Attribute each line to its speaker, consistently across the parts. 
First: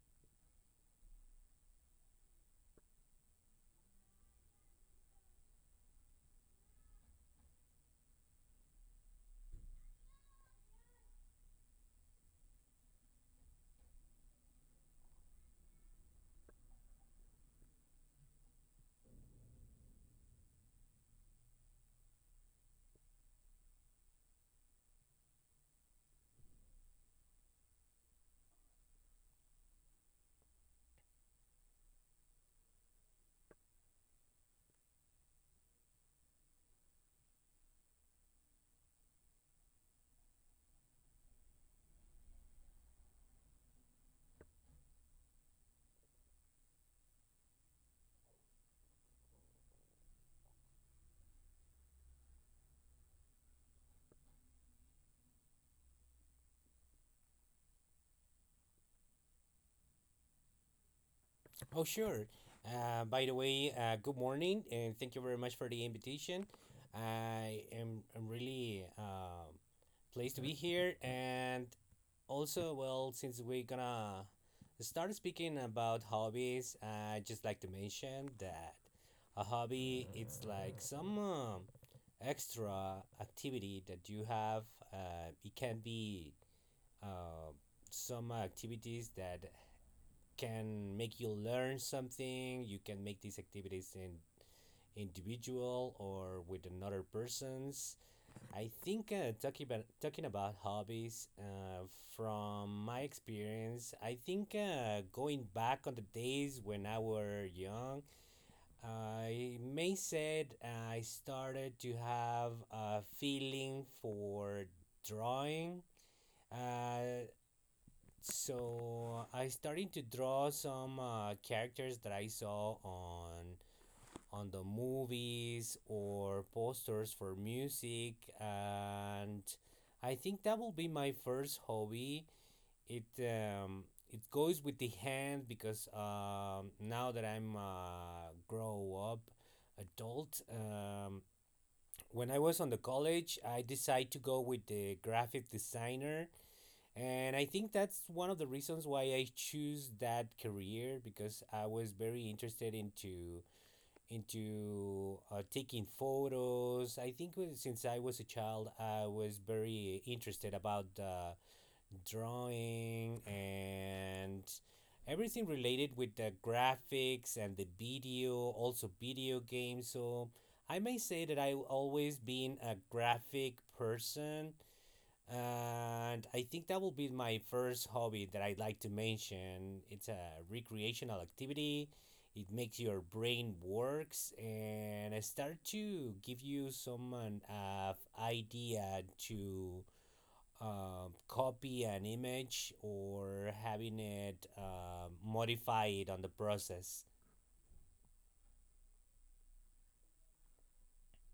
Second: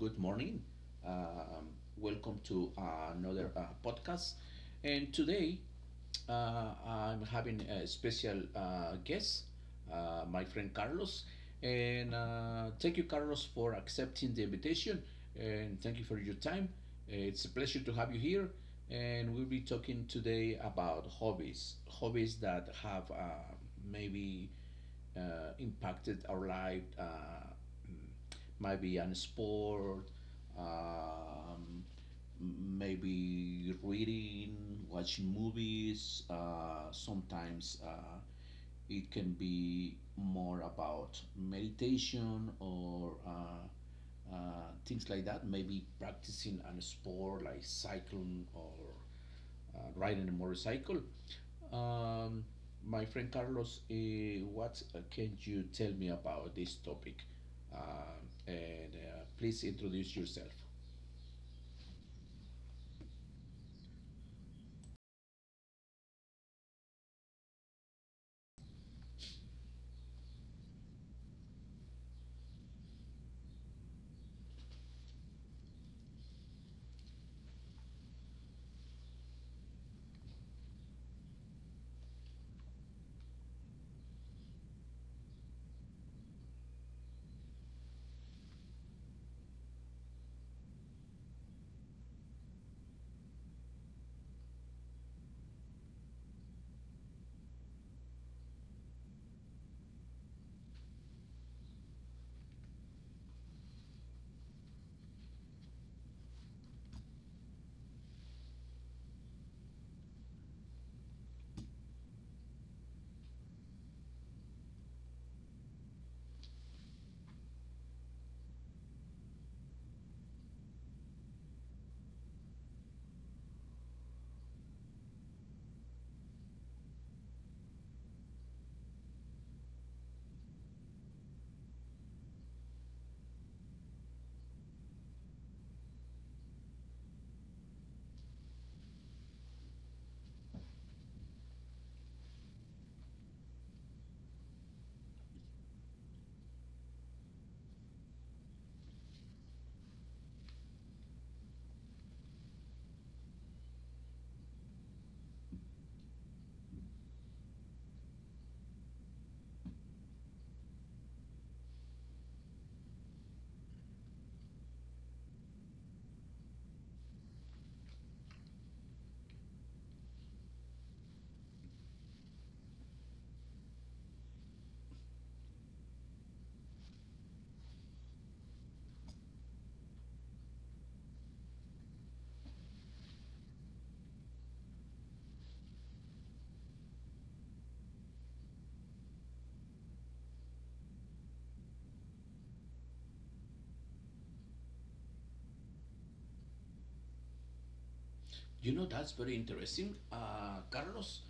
Speaker 1: good morning. Welcome to another podcast. And today I'm having a special guest, my friend Carlos. And thank you, Carlos, for accepting the invitation. And thank you for your time. It's a pleasure to have you here. And we'll be talking today about hobbies, hobbies that have maybe impacted our life. Maybe on sport, um, maybe reading, watching movies. Sometimes it can be more about meditation or things like that. Maybe practicing on a sport like cycling or riding a motorcycle. Um, my friend Carlos, eh, what can you tell me about this topic? And Please introduce yourself.
Speaker 2: Oh, sure. By the way, good morning, and thank you very much for the invitation. I'm really pleased to be here, and also, well, since we're gonna start speaking about hobbies, I just like to mention that a hobby it's like some extra activity that you have. It can be uh, some activities that can make you learn something. You can make these activities in individual or with another persons. I think talking about hobbies from my experience, I think going back on the days when I were young, I may said I started to have a feeling for drawing. Uh, so I started to draw some characters that I saw on the movies or posters for music and I think that will be my first hobby. It um, it goes with the hand because now that I'm grow up adult, when I was on the college I decided to go with the graphic designer and I think that's one of the reasons why I choose that career because I was very interested into taking photos. I think since I was a child, I was very interested about drawing and everything related with the graphics and the video, also video games. So I may say that I've always been a graphic person and I think that will be my first hobby that I'd like to mention. It's a recreational activity. It makes your brain works and start to give you some an idea to copy an image or having it modify it on the process.
Speaker 1: You know, that's very interesting, Carlos.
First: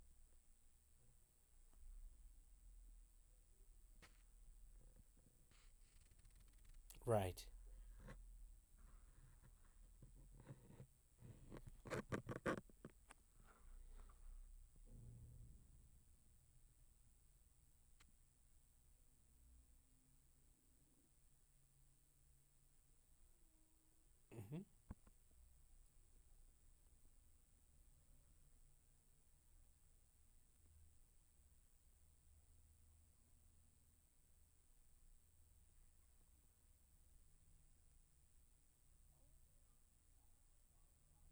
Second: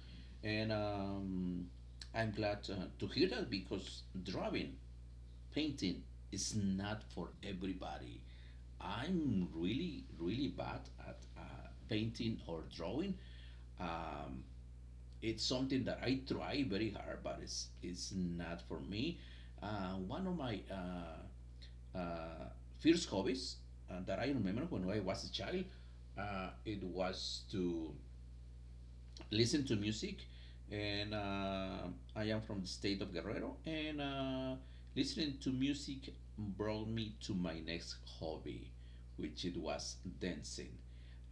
Speaker 1: And I'm glad to hear that because drawing, painting is not for
Speaker 2: Right.
Speaker 1: everybody. I'm really, really bad at painting or drawing. Um, it's something that I try very hard, but it's not for me. One of my uh, first hobbies that I
Speaker 2: Hmm.
Speaker 1: remember when I was a child, it was to listen to music, and I am from the state of Guerrero, and listening to music brought me to my next hobby, which it was dancing.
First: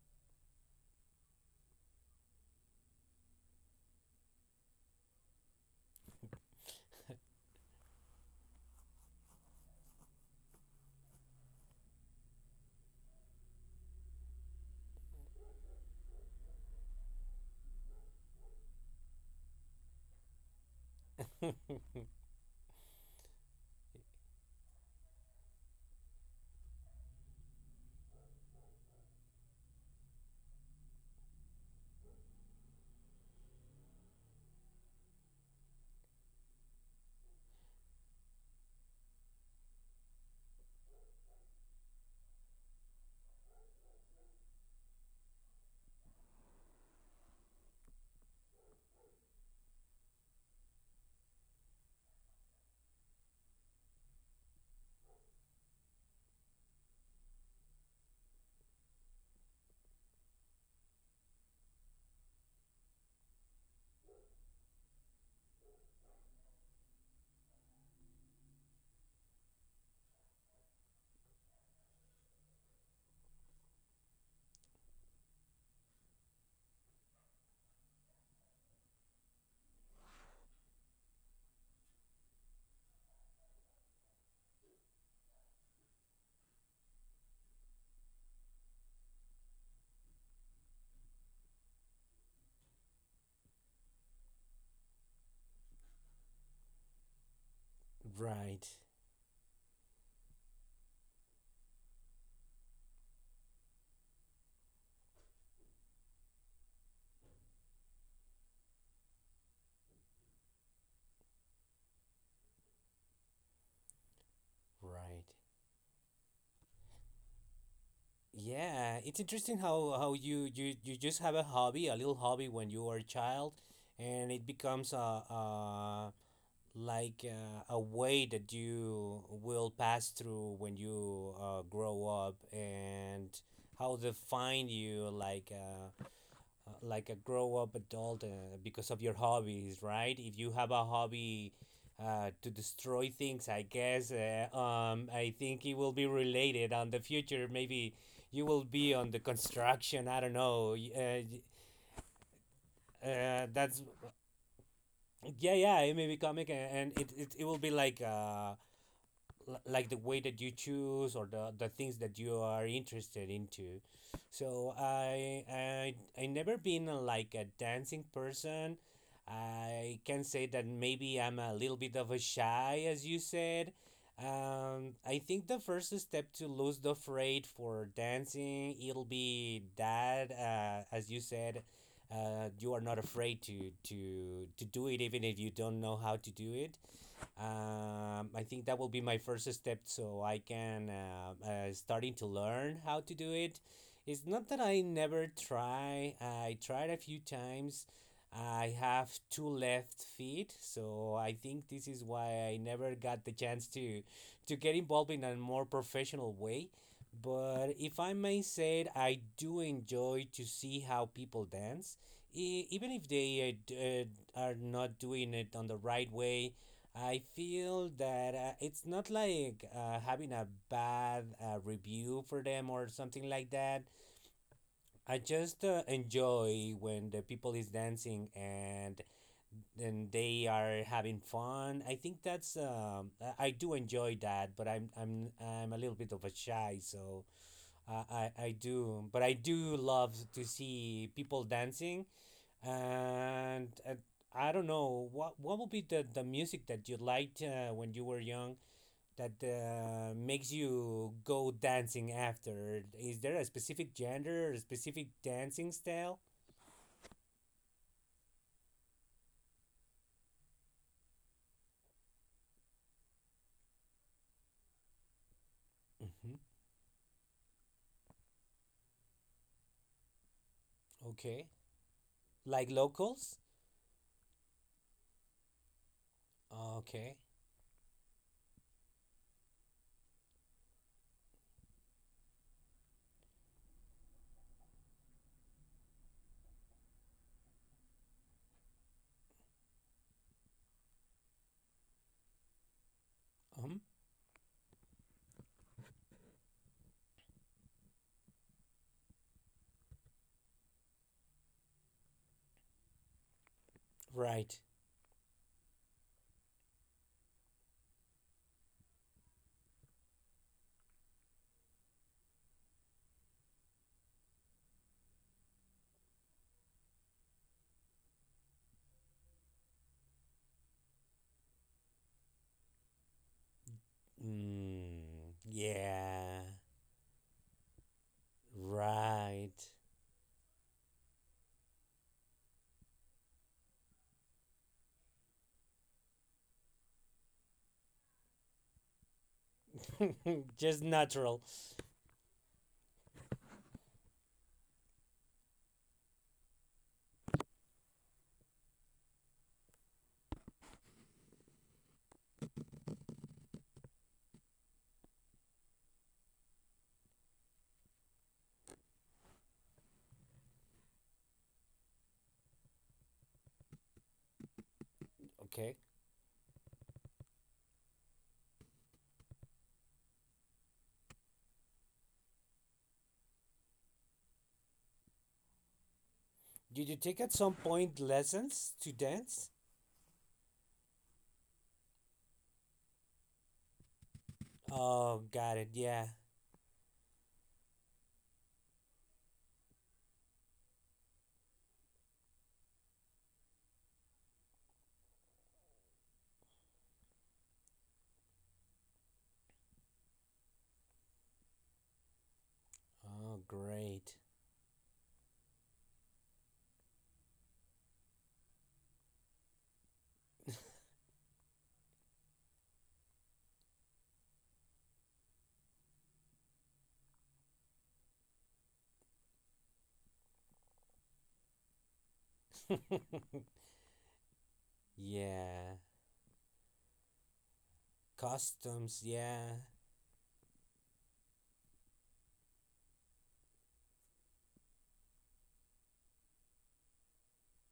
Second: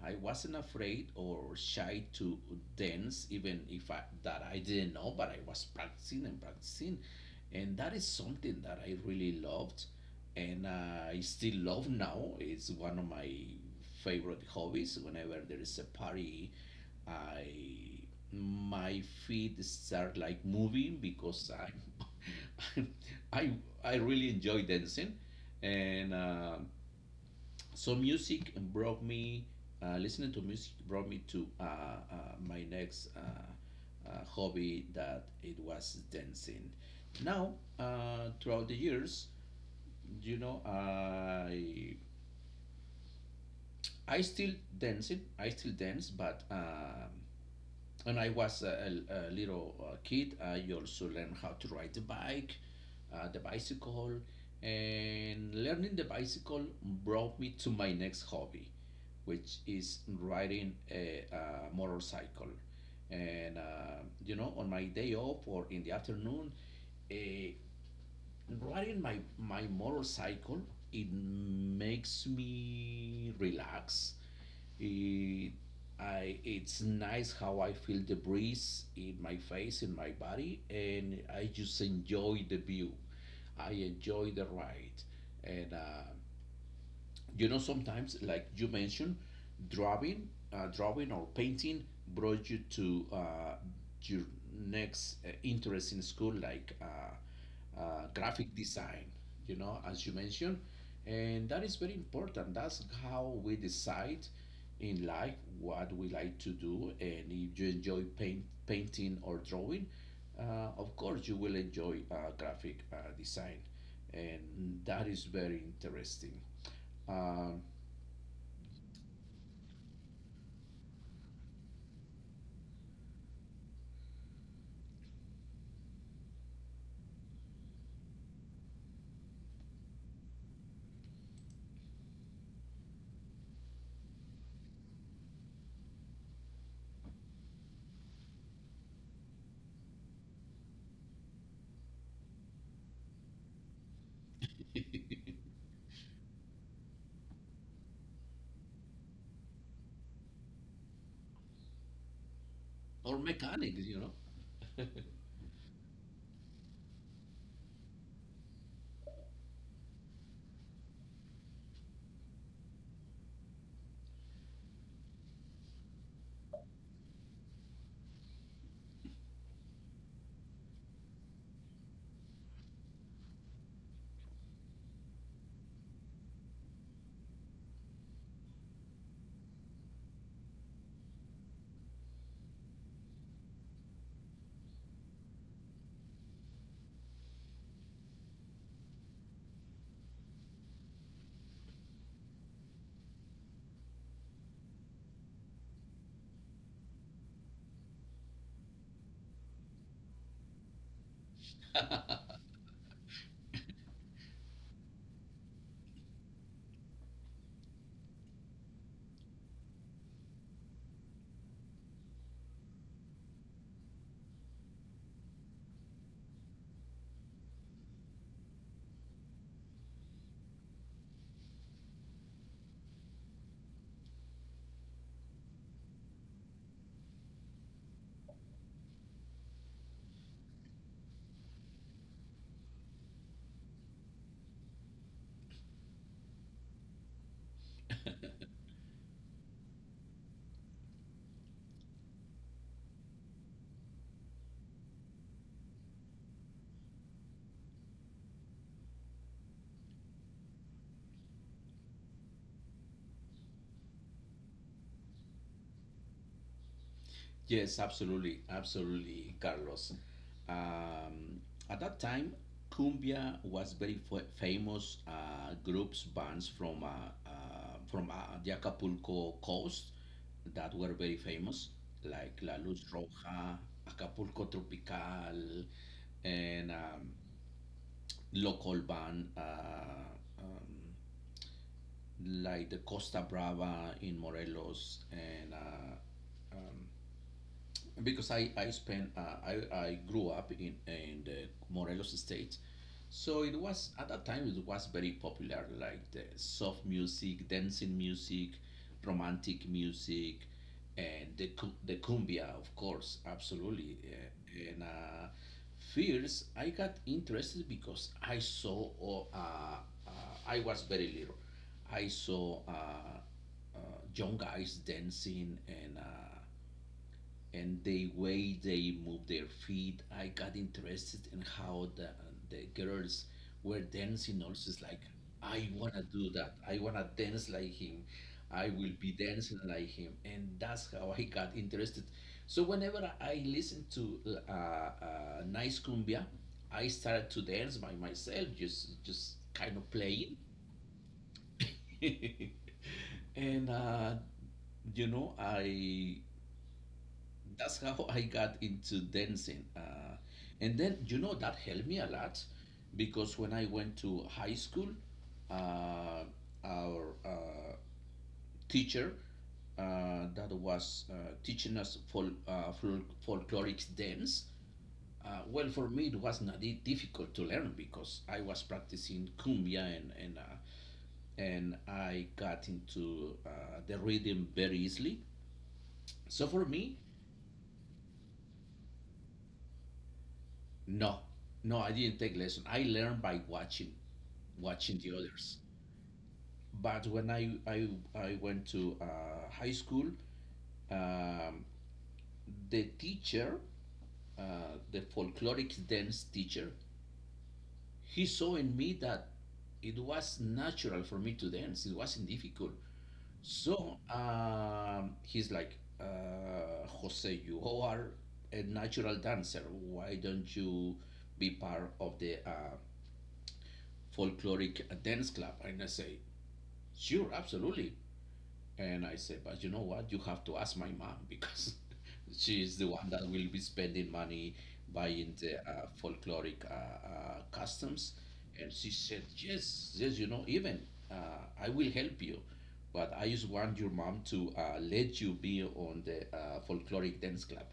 Speaker 1: I wasn't afraid or shy to dance, even if I, that I didn't know, but I was practicing and practicing, and that is something that I really loved, and I still love now. It's one of my favorite hobbies. Whenever there is a party I my feet start like moving because I'm, I I really enjoy dancing, and so music brought me listening to music brought me to my next hobby that it was dancing. Now throughout the years, you know I still dance. But. When I was a little kid, I also learned how to ride the bike, the bicycle, and learning the bicycle brought me to my next hobby, which is riding a motorcycle. And you know, on my day off or in the afternoon, uh, riding my motorcycle, it makes me relax it, I, it's nice how I feel the breeze in my face, in my body, and I just enjoy the view. I enjoy the ride, and you know, sometimes, like you mentioned, drawing or painting brought you to your next interest in school, like graphic
Speaker 2: Right.
Speaker 1: design. You know, as you mentioned, and that is very important. That's how we decide in life what we like to do. And if you enjoy painting or drawing, of course you will enjoy graphic design, and that is
Speaker 2: Right.
Speaker 1: very interesting. Um,
Speaker 2: Yeah, it's interesting how how you just have a hobby, a little hobby when you are a child, and it becomes a like a way that you will pass through when you grow up, and how define you like a grow up adult because of your hobbies, right? If you have a hobby to destroy things, I guess I think it will be related on the future. Maybe you will be on the construction. I don't know.
Speaker 1: or
Speaker 2: That's
Speaker 1: mechanics, you know.
Speaker 2: yeah. It may be comic, and it will be like like the way that you choose or the things that you are interested into, so I never been like a dancing person. I can say that maybe I'm a little bit of a shy as you said. I think the first step to lose the afraid for dancing, it'll be that, as you said, you are not afraid to, to do it even if you don't know how to do it. I think that will be my first step so I can starting to learn how to do it. It's not that I never try. I tried a few times. I have two left feet, so I think this is why I never got the chance to get involved in a more professional way. But if I may say it, I do enjoy to see how people dance, even if they are not doing it on the right way. I feel that it's not like having a bad review for them or something like that. I just enjoy when the people is dancing and they are having fun. I think that's I do enjoy that, but I'm a little bit of a shy, so I do, but I do love to see people dancing, and I don't know what would be the music that you liked when you were young that makes you go dancing after. Is there a specific gender or a specific dancing style?
Speaker 1: Yes, absolutely, absolutely, Carlos. Um, at that time, cumbia was very famous groups
Speaker 2: Hmm.
Speaker 1: bands from the Acapulco coast that were very
Speaker 2: Okay,
Speaker 1: famous, like La
Speaker 2: like
Speaker 1: Luz
Speaker 2: locals.
Speaker 1: Roja, Acapulco Tropical, and
Speaker 2: Okay.
Speaker 1: local band um, like the Costa Brava in Morelos and because I spent I grew up in the Morelos state, so it
Speaker 2: Um.
Speaker 1: was at that time it was very popular like the soft music, dancing music, romantic music, and the cumbia of course absolutely
Speaker 2: Right.
Speaker 1: and first I got interested because I saw oh, uh, I was very little I saw. Uh, Young guys dancing and the way they move their feet I got interested in how the girls were dancing also. It's like
Speaker 2: Mm,
Speaker 1: I want to do
Speaker 2: yeah.
Speaker 1: that. I want to dance like him. I will be
Speaker 2: Right.
Speaker 1: dancing like him, and that's how I got interested. So whenever I listen to uh, uh, nice cumbia I started to dance by myself, just kind of playing
Speaker 2: Just natural.
Speaker 1: and you know I that's how I got into dancing. And then, you know, that helped me a lot because when I went to high school, uh, our teacher that was teaching us folkloric dance. Well,
Speaker 2: Okay.
Speaker 1: for me, it was not difficult to learn because I was practicing cumbia and and I got into the rhythm very easily. So for
Speaker 2: Did you
Speaker 1: me,
Speaker 2: take at some point lessons to dance?
Speaker 1: no, no, I didn't take lesson. I learned by watching, watching the
Speaker 2: Oh, got
Speaker 1: others.
Speaker 2: it. Yeah.
Speaker 1: But when I went to high school, um, the teacher, the folkloric dance teacher, he saw in me that it was natural for me to dance. It wasn't difficult.
Speaker 2: Oh,
Speaker 1: So
Speaker 2: great.
Speaker 1: he's like, Jose, you are a natural dancer. Why don't you be part of the folkloric dance club. And I say, sure, absolutely. And I say, but you know what? You have to ask my mom because she is the one that will be spending money buying the
Speaker 2: Yeah.
Speaker 1: folkloric customs. And she
Speaker 2: Customs,
Speaker 1: said,
Speaker 2: yeah.
Speaker 1: yes, yes, you know, even uh, I will help you. But I just want your mom to let you be on the folkloric dance club.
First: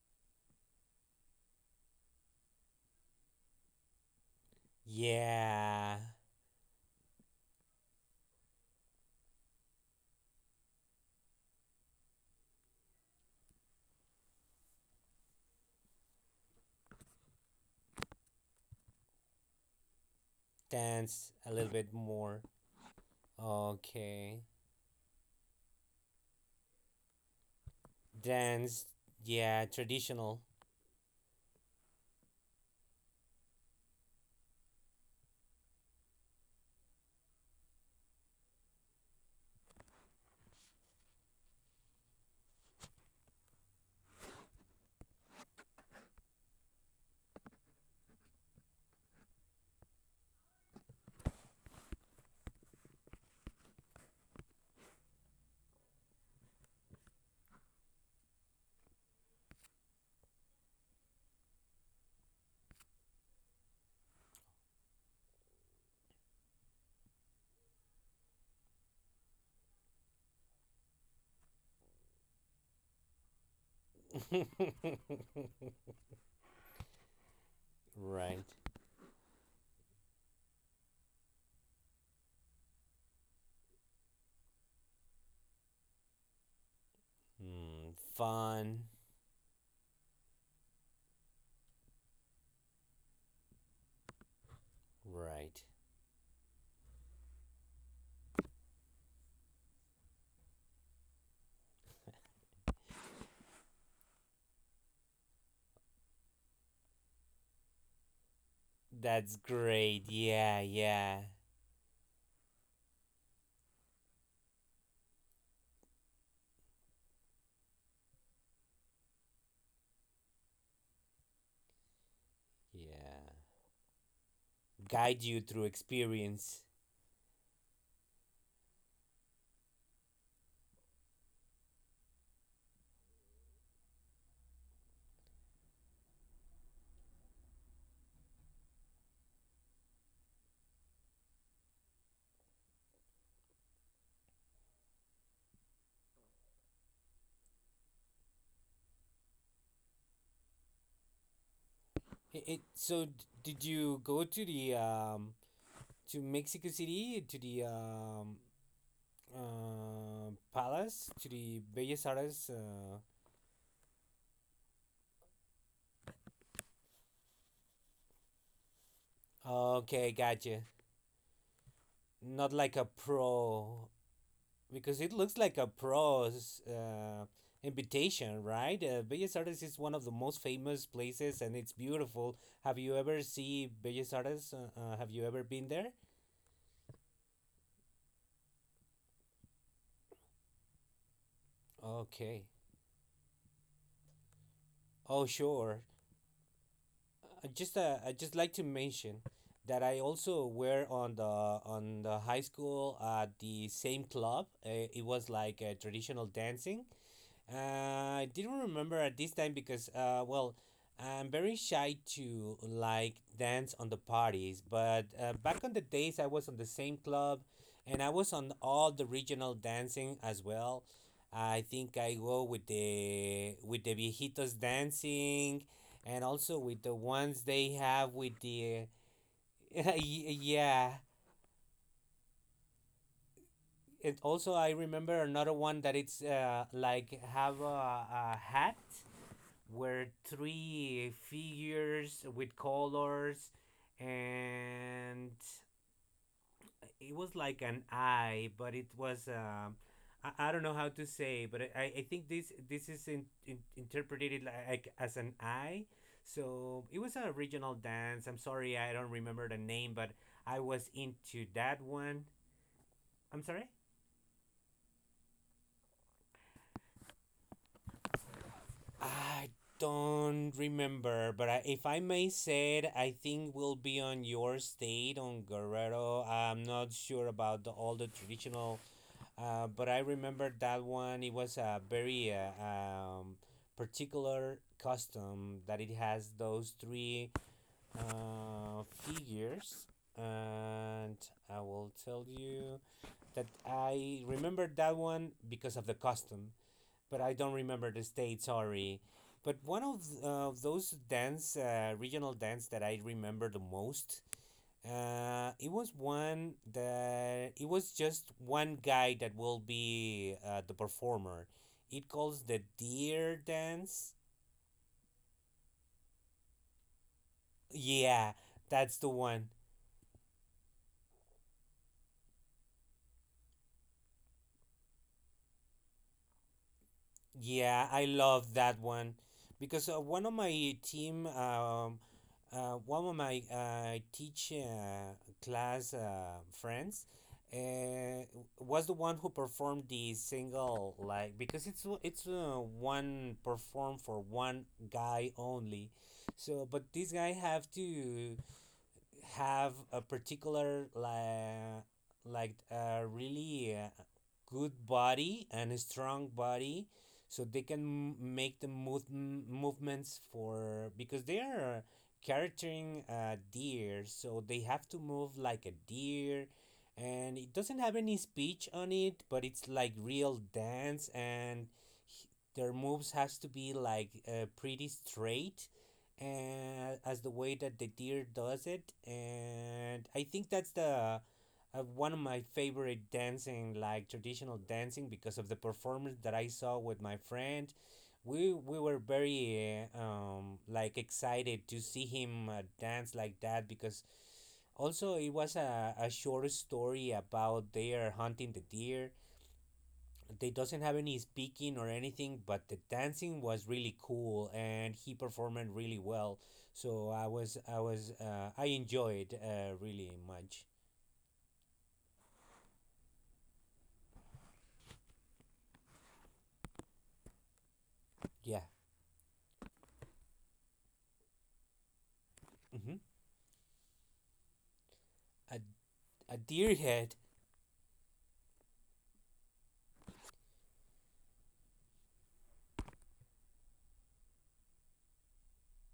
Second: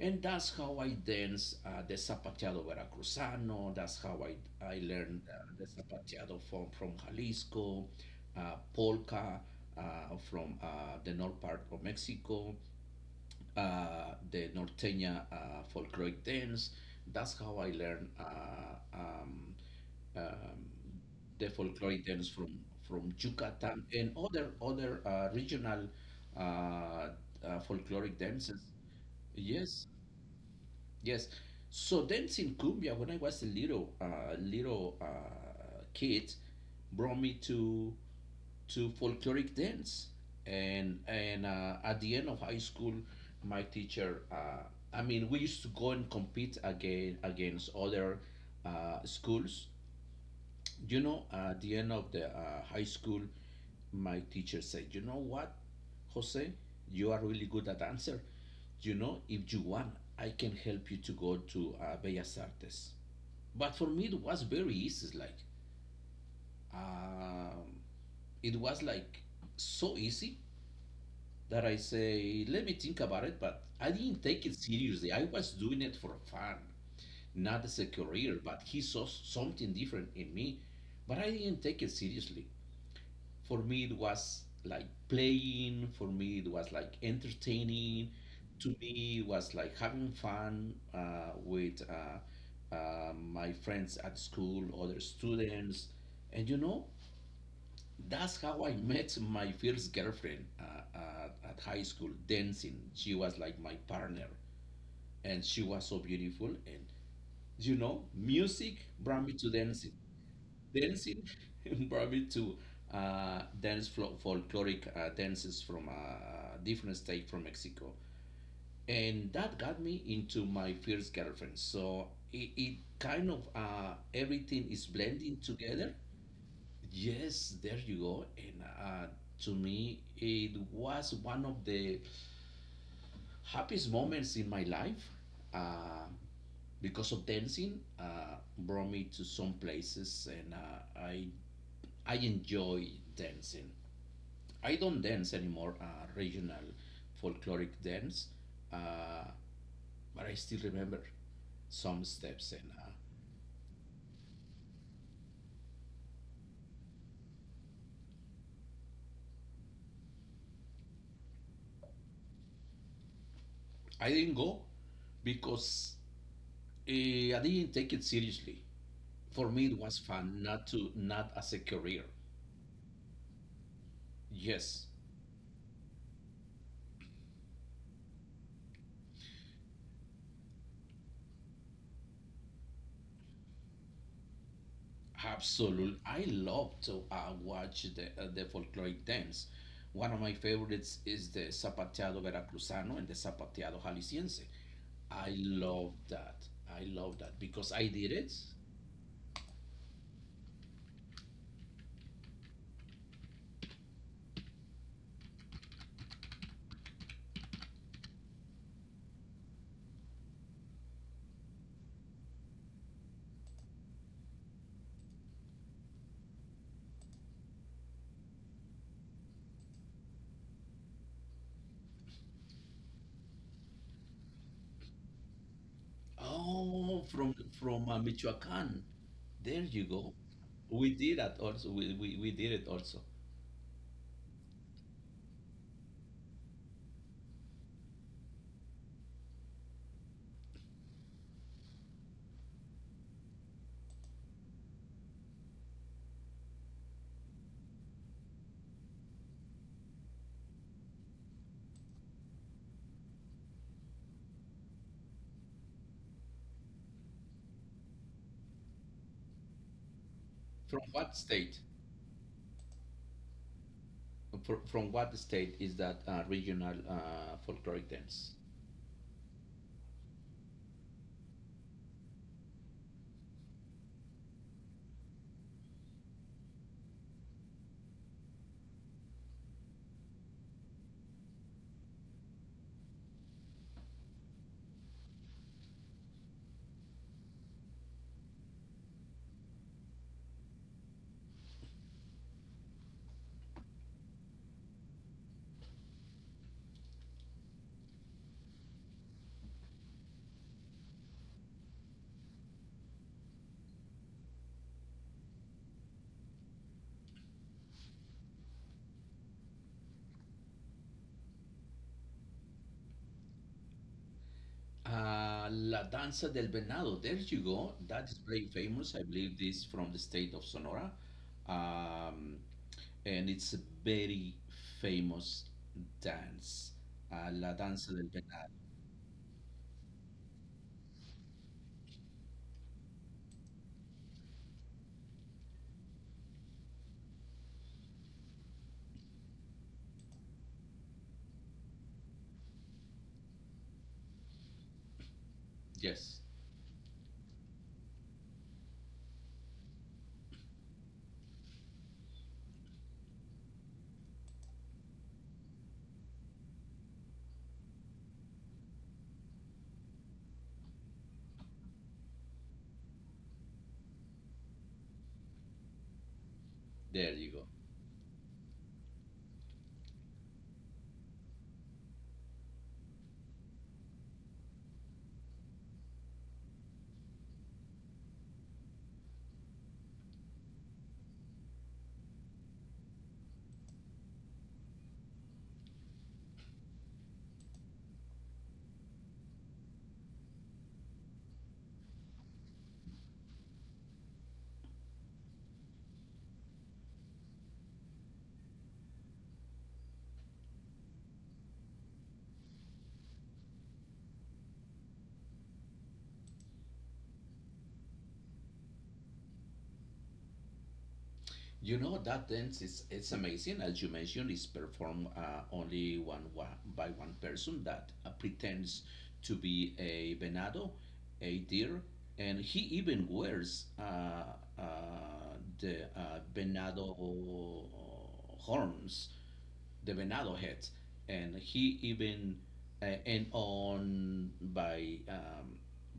Speaker 1: And that's how I dance the Zapateado Veracruzano. That's how I learned the
Speaker 2: Yeah.
Speaker 1: Zapateado from Jalisco, Polka uh, from the north part of Mexico, the Norteña folkloric dance. That's how I learned um,
Speaker 2: Dance
Speaker 1: the
Speaker 2: a little bit
Speaker 1: folkloric dance
Speaker 2: more.
Speaker 1: from Yucatan and
Speaker 2: Okay.
Speaker 1: other, other regional uh, uh, folkloric dances.
Speaker 2: Dance, yeah,
Speaker 1: Yes,
Speaker 2: traditional.
Speaker 1: yes. So dance in cumbia when I was a little kid brought me to folkloric dance and at the end of high school my teacher I mean we used to go and compete again against other schools, you know, at the end of the high school, my teacher said, "You know what, Jose, you are really good at answer. You know, if you want, I can help you to go to Bellas Artes." But for me, it was very easy. Like, um, it was like so easy that I say, "Let me think about it." But I didn't take it seriously. I was doing it for fun, not as a career.
Speaker 2: Right.
Speaker 1: But he saw something different in me, but I didn't take it seriously. For me it was like playing. For me it was like
Speaker 2: Hmm,
Speaker 1: entertaining. To
Speaker 2: fun.
Speaker 1: me it was like having fun with my friends at school, other
Speaker 2: Right.
Speaker 1: students. And you know that's how I met my first girlfriend at high school dancing. She was like my partner and she was so beautiful, and you know music brought me
Speaker 2: That's
Speaker 1: to dancing,
Speaker 2: great. Yeah,
Speaker 1: dancing
Speaker 2: yeah.
Speaker 1: brought me to dance folkloric dances from a different state from Mexico. And that got me into my first girlfriend. So it kind
Speaker 2: Yeah.
Speaker 1: of everything is
Speaker 2: Guide
Speaker 1: blending
Speaker 2: you through
Speaker 1: together.
Speaker 2: experience.
Speaker 1: Yes, there you go. And to me, it was one of the happiest moments in my life. Uh, because of dancing, brought me to some places, and I enjoy dancing. I don't dance anymore, regional folkloric dance, uh, but I still remember some
Speaker 2: It,
Speaker 1: steps.
Speaker 2: it,
Speaker 1: And
Speaker 2: so d- did you go to the to Mexico City, to the palace, to the Bellas Artes?
Speaker 1: I didn't go because I didn't take it seriously. For me, it was
Speaker 2: Okay,
Speaker 1: fun,
Speaker 2: gotcha.
Speaker 1: not as a career.
Speaker 2: Not like a pro,
Speaker 1: Yes,
Speaker 2: because it looks like a pro's invitation, right? Bellas Artes is one of the most famous places, and it's beautiful. Have you ever seen Bellas Artes? Have you ever been there?
Speaker 1: absolutely. I love to watch the folkloric dance. One of my favorites is the Zapateado
Speaker 2: Okay.
Speaker 1: Veracruzano and the Zapateado Jalisciense.
Speaker 2: Oh,
Speaker 1: I
Speaker 2: sure.
Speaker 1: love that. I love that because I did
Speaker 2: I
Speaker 1: it.
Speaker 2: just like to mention that I also were on the high school at the same club. It was like a traditional dancing, I didn't remember at this time because, well, I'm very shy to like dance on the parties. But back on the days, I was on the same club, and I was on all the regional dancing as well. I think I go with the viejitos dancing, and also with the
Speaker 1: Oh, from
Speaker 2: ones they have with
Speaker 1: Michoacán.
Speaker 2: the
Speaker 1: There you go. We
Speaker 2: yeah.
Speaker 1: did that also. We did it also.
Speaker 2: It also, I remember another one that it's like have a hat where three figures with colors, and it was like an eye but it was, I don't know how to say, but I think this is interpreted like as an eye. So it was a regional dance. I'm sorry, I don't remember the name, but I
Speaker 1: From
Speaker 2: was
Speaker 1: what
Speaker 2: into
Speaker 1: state?
Speaker 2: that one. I'm sorry,
Speaker 1: Fr from what state is that regional folkloric dance?
Speaker 2: I don't remember, but I, if I may say it, I think will be on your state on Guerrero. I'm not sure about all the traditional, but I remember that one. It was a very particular custom that it has those three figures. And I will tell you that I remember that one because of the custom, but I don't remember the state. Sorry. But one of those dance, regional dance that I remember the most, it was one that it was just one guy that will be the performer. It calls the deer dance.
Speaker 1: La Danza del Venado. There you go. That is
Speaker 2: Yeah,
Speaker 1: very famous.
Speaker 2: that's
Speaker 1: I
Speaker 2: the
Speaker 1: believe
Speaker 2: one.
Speaker 1: this from the state of Sonora. Um, and it's a very famous dance. La
Speaker 2: Yeah,
Speaker 1: Danza
Speaker 2: I
Speaker 1: del Venado.
Speaker 2: love that one because one of my team, one of my teach class friends, uh, was the one who performed the single like because it's one performed for one guy only,
Speaker 1: Yes,
Speaker 2: so but this guy have to have a particular like a really good body and a strong body so they can make the movements for because they are carrying a deer so they have to move like a deer,
Speaker 1: there you go.
Speaker 2: and it doesn't have any speech on it but it's like real dance, and h- their moves has to be like pretty straight and as the way that the deer does it, and I think that's the one of my favorite dancing like traditional dancing because of the performance that I saw with my friend. We were very like excited to see him dance like that because also it was a short story about their hunting the deer. They doesn't have any speaking or anything, but the dancing was really cool, and he performed really well. So I enjoyed really much.
Speaker 1: You know that dance is it's amazing. As you mentioned, it's performed one by one person that
Speaker 2: Yeah.
Speaker 1: pretends to be a venado, a deer, and he
Speaker 2: Mm-hmm.
Speaker 1: even wears uh,
Speaker 2: A
Speaker 1: the
Speaker 2: a deer
Speaker 1: venado
Speaker 2: head.
Speaker 1: horns, the Venado heads, and he even and on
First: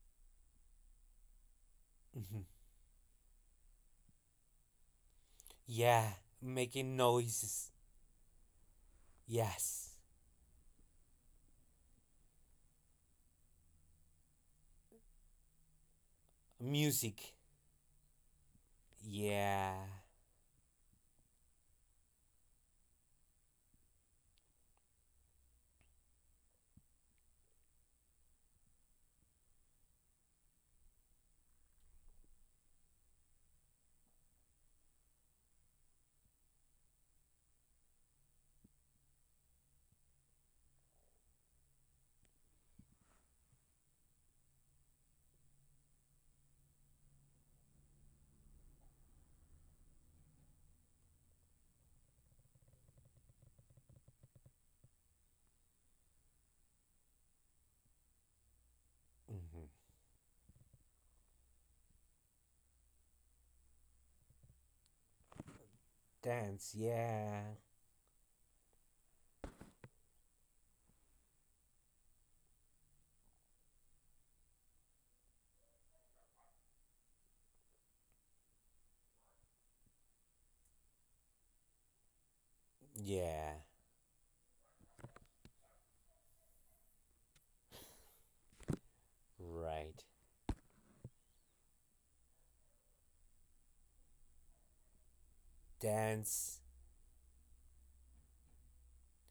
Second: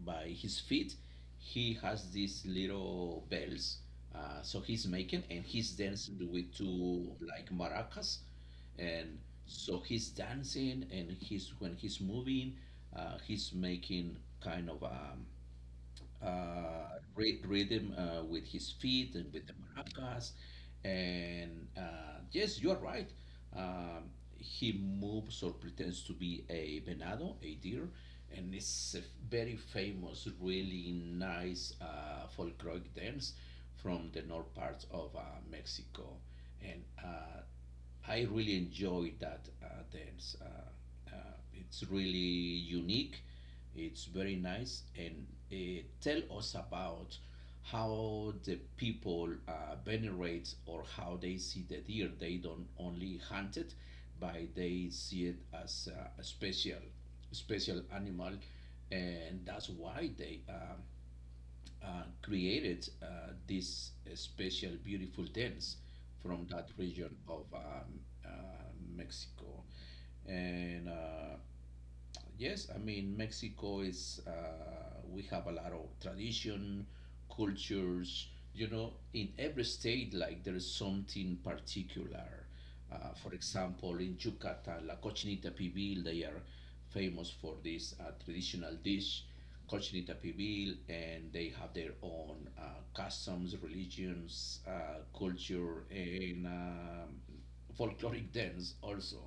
Speaker 1: by his feet, he has these
Speaker 2: Mm-hmm.
Speaker 1: little bells. So he's making and he's
Speaker 2: Yeah,
Speaker 1: dancing with
Speaker 2: making
Speaker 1: two like
Speaker 2: noises.
Speaker 1: maracas, and so
Speaker 2: Yes.
Speaker 1: he's dancing and he's when he's moving, he's making kind of
Speaker 2: Music.
Speaker 1: rhythm with his feet and with the
Speaker 2: Yeah.
Speaker 1: maracas. And yes, you are right. Um, he moves or pretends to be a venado, a deer, and it's a very famous, really nice folkloric dance from the north parts of Mexico. And I really enjoyed that dance. Uh, it's really unique. It's very nice, and tell us about how the people venerate or how they see the deer. They don't only hunt it, but they see it as a special animal, and that's
Speaker 2: Mm-hmm.
Speaker 1: why they created these special, beautiful dance from that
Speaker 2: Dance.
Speaker 1: region of
Speaker 2: Yeah.
Speaker 1: uh, Mexico. And Yes, I mean, Mexico is, we have a lot of tradition, cultures, you know, in every state, like there is something particular. Uh, for
Speaker 2: Yeah.
Speaker 1: example, in Yucatan, la cochinita pibil, they are famous for this traditional dish,
Speaker 2: Right.
Speaker 1: cochinita pibil, and they have their own customs, religions, culture, and
Speaker 2: Dance.
Speaker 1: folkloric dance also.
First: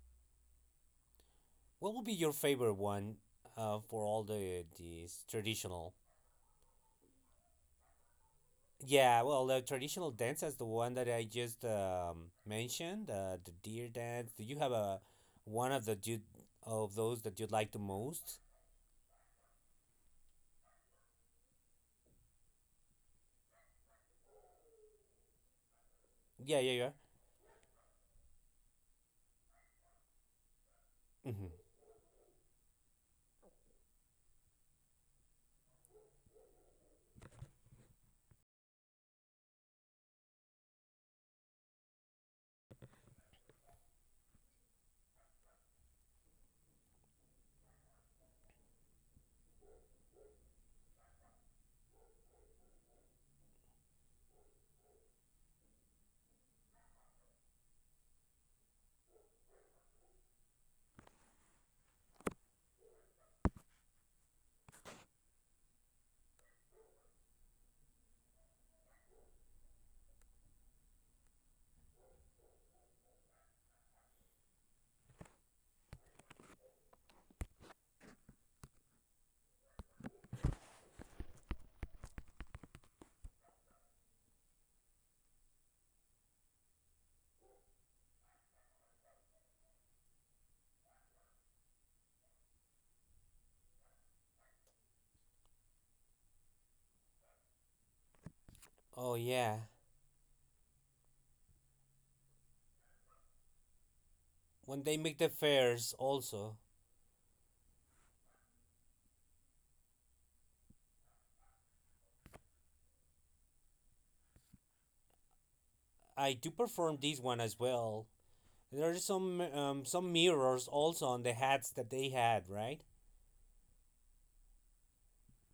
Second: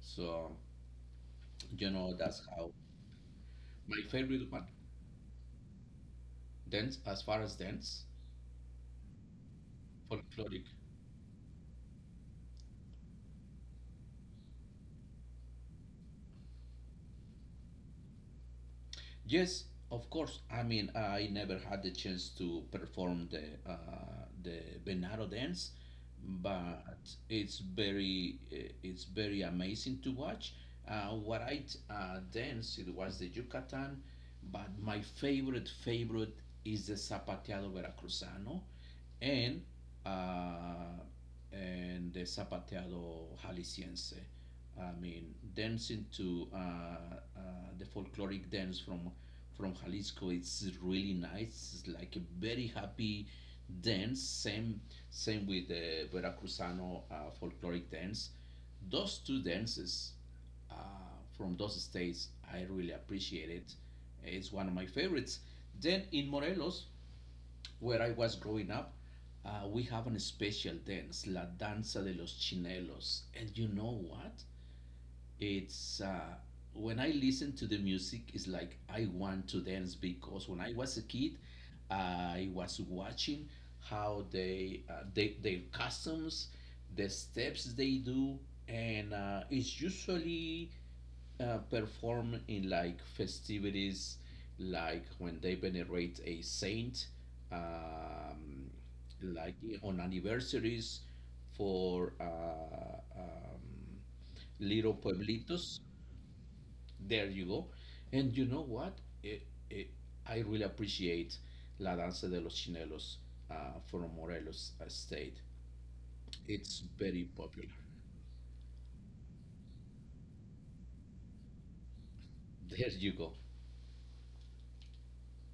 Speaker 1: So, you
Speaker 2: What would be
Speaker 1: know,
Speaker 2: your
Speaker 1: that's how
Speaker 2: favorite one
Speaker 1: my
Speaker 2: for all
Speaker 1: favorite
Speaker 2: the
Speaker 1: one,
Speaker 2: these traditional?
Speaker 1: dance as far as dance,
Speaker 2: Yeah, well, the traditional dance is the
Speaker 1: folkloric.
Speaker 2: one that I just mentioned, the deer dance. Do you have a one of the you, of those that you like the most?
Speaker 1: Yes, of course. I mean, I never had the chance to perform the Venado dance,
Speaker 2: Yeah, yeah,
Speaker 1: but it's it's very amazing to watch.
Speaker 2: yeah. Hmm.
Speaker 1: Danced it was the Yucatan, but my favorite is the Zapateado Veracruzano, and uh, and the Zapateado Jalisciense. I mean, dancing to the folkloric dance from Jalisco, it's really nice. It's like a very happy dance. Same with the Veracruzano folkloric dance. Those two dances uh, from those states, I really appreciate it. It's one of my favorites. Then in Morelos, where I was growing up, we have an special dance, La Danza de los Chinelos. And you know what? It's when I listen to the music, it's like I want to dance because when I was a kid, I was watching how they their customs, the steps they do, and it's usually perform in like festivities, like when they venerate a saint, um,
Speaker 2: Oh
Speaker 1: like
Speaker 2: yeah,
Speaker 1: on anniversaries for
Speaker 2: when
Speaker 1: little
Speaker 2: they make the
Speaker 1: pueblitos.
Speaker 2: fairs, also
Speaker 1: There you go. And you know what? It, it, I really appreciate La Danza de los Chinelos from Morelos State.
Speaker 2: I do
Speaker 1: It's
Speaker 2: perform this
Speaker 1: very
Speaker 2: one as
Speaker 1: popular.
Speaker 2: well. There are some mirrors also on the hats that they had, right?
Speaker 1: There you go.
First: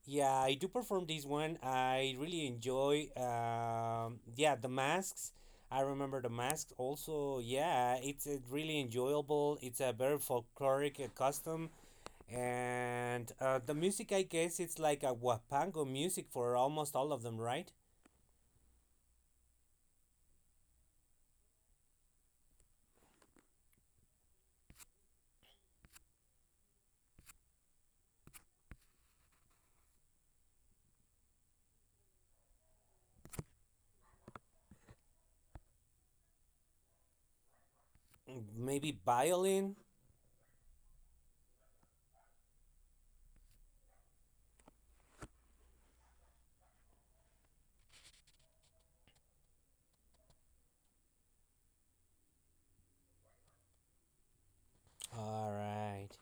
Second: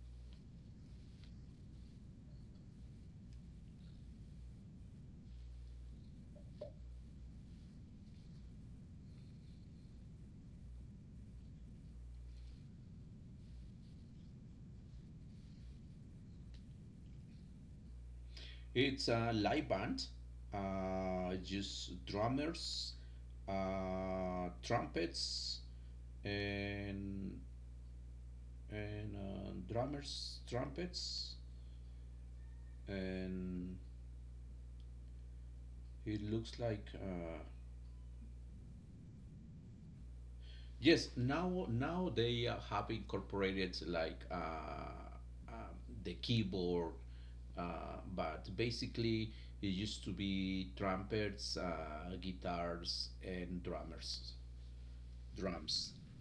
Speaker 2: Yeah, I do perform this one. I really enjoy. Yeah, the masks. I remember the masks. Also, yeah, it's really enjoyable. It's a very folkloric custom, and the music. I guess it's like a huapango music for almost all of them, right?
Speaker 1: It's a live band, just drummers, trumpets, and drummers, trumpets, and it looks like
Speaker 2: Mm, maybe violin.
Speaker 1: yes. Now they have incorporated like uh, the keyboard, but basically it used to be trumpets, guitars, and drummers,
Speaker 2: All
Speaker 1: drums.
Speaker 2: right.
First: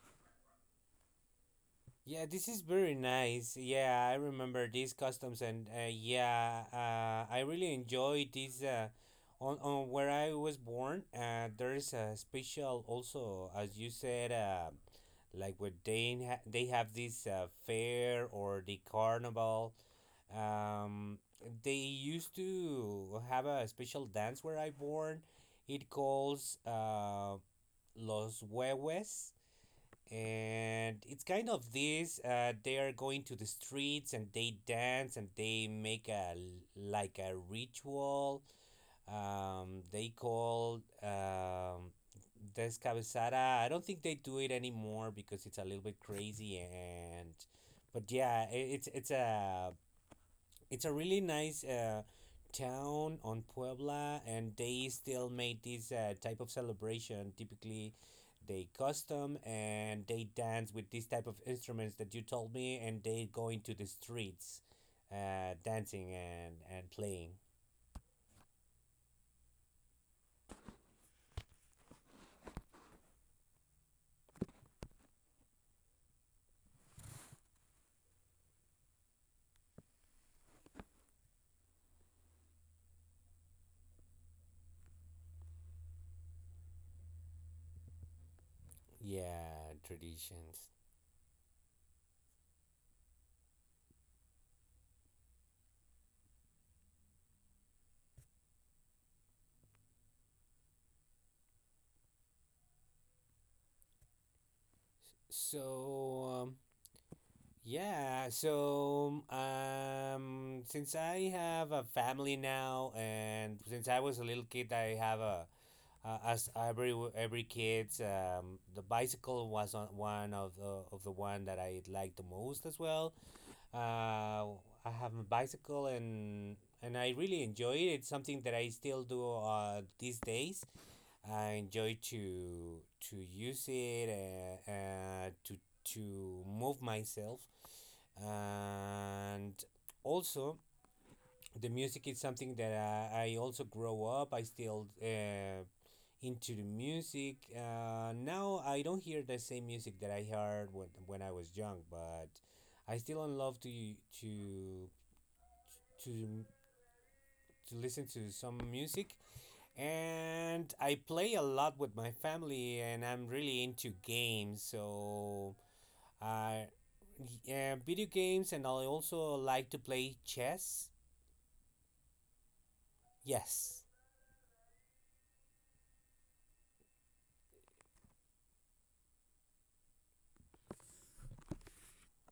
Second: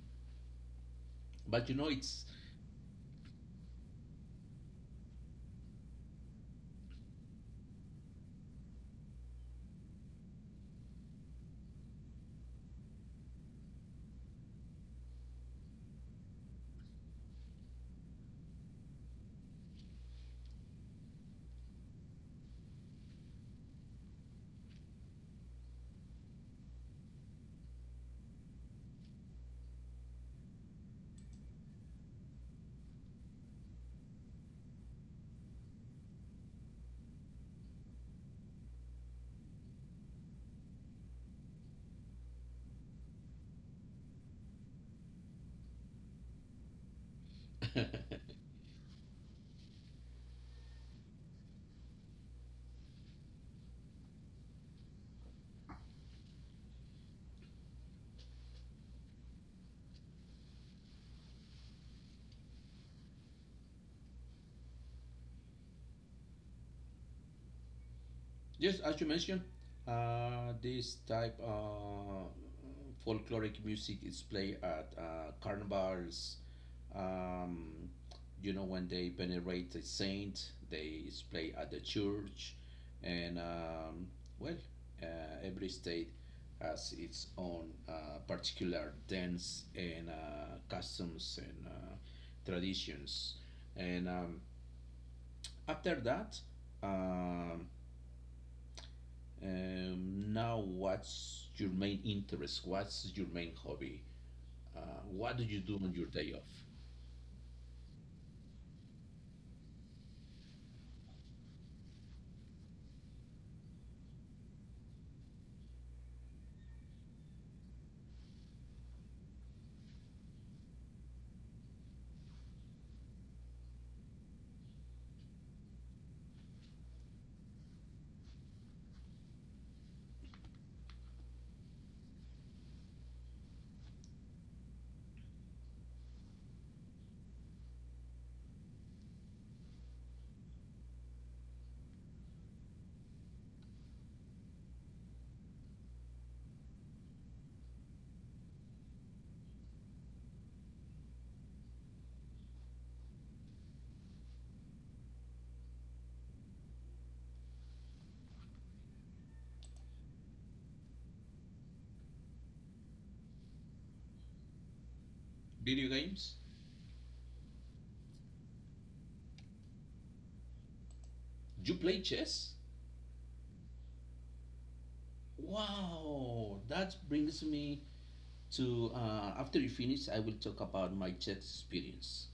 Speaker 1: But you know it's
Speaker 2: Yeah, this is very nice. Yeah, I remember these customs, and yeah, I really enjoy this. On where I was born, there's a special also, as you said, like where they they have this fair or the carnival. Um, they used to have a special dance where I born. It calls Los Huehues, and it's kind of this they are going to the streets and they dance and they make a like a ritual, they call descabezada. I don't think they do it anymore because it's a little bit crazy and but yeah, it's a really nice town on Puebla, and they still make this type of celebration. Typically, they custom and they dance with this type of instruments that you told me, and they go into the streets, dancing and playing.
Speaker 1: just as you mentioned this type folkloric music is played at carnivals, um, you know, when they venerate a saint they is played at the church, and well uh, every state has its own particular dance
Speaker 2: Yeah,
Speaker 1: and
Speaker 2: traditions.
Speaker 1: customs and traditions, and after that, um, now, what's your main interest? What's your main hobby? Uh, what do you do on your
Speaker 2: So
Speaker 1: day off?
Speaker 2: um, yeah, so since I have a family now, and since I was a little kid, I have a as every kids, the bicycle was on one of the one that I liked the most as well. uh, I have a bicycle, and I really enjoy it. It's something that I still do these days. I enjoy to use it to move myself. And also, the music is something that I also grow up. I still into the music. Now I don't hear the same music that I heard when I was young, but I still love to to listen to some music. And I play a lot with my family, and I'm really into games. So
Speaker 1: Video games?
Speaker 2: I. Yeah, video games, and I also like to play chess.
Speaker 1: You play chess?
Speaker 2: Yes.
Speaker 1: Wow, that brings me to, after you finish, I will talk about my chess experience.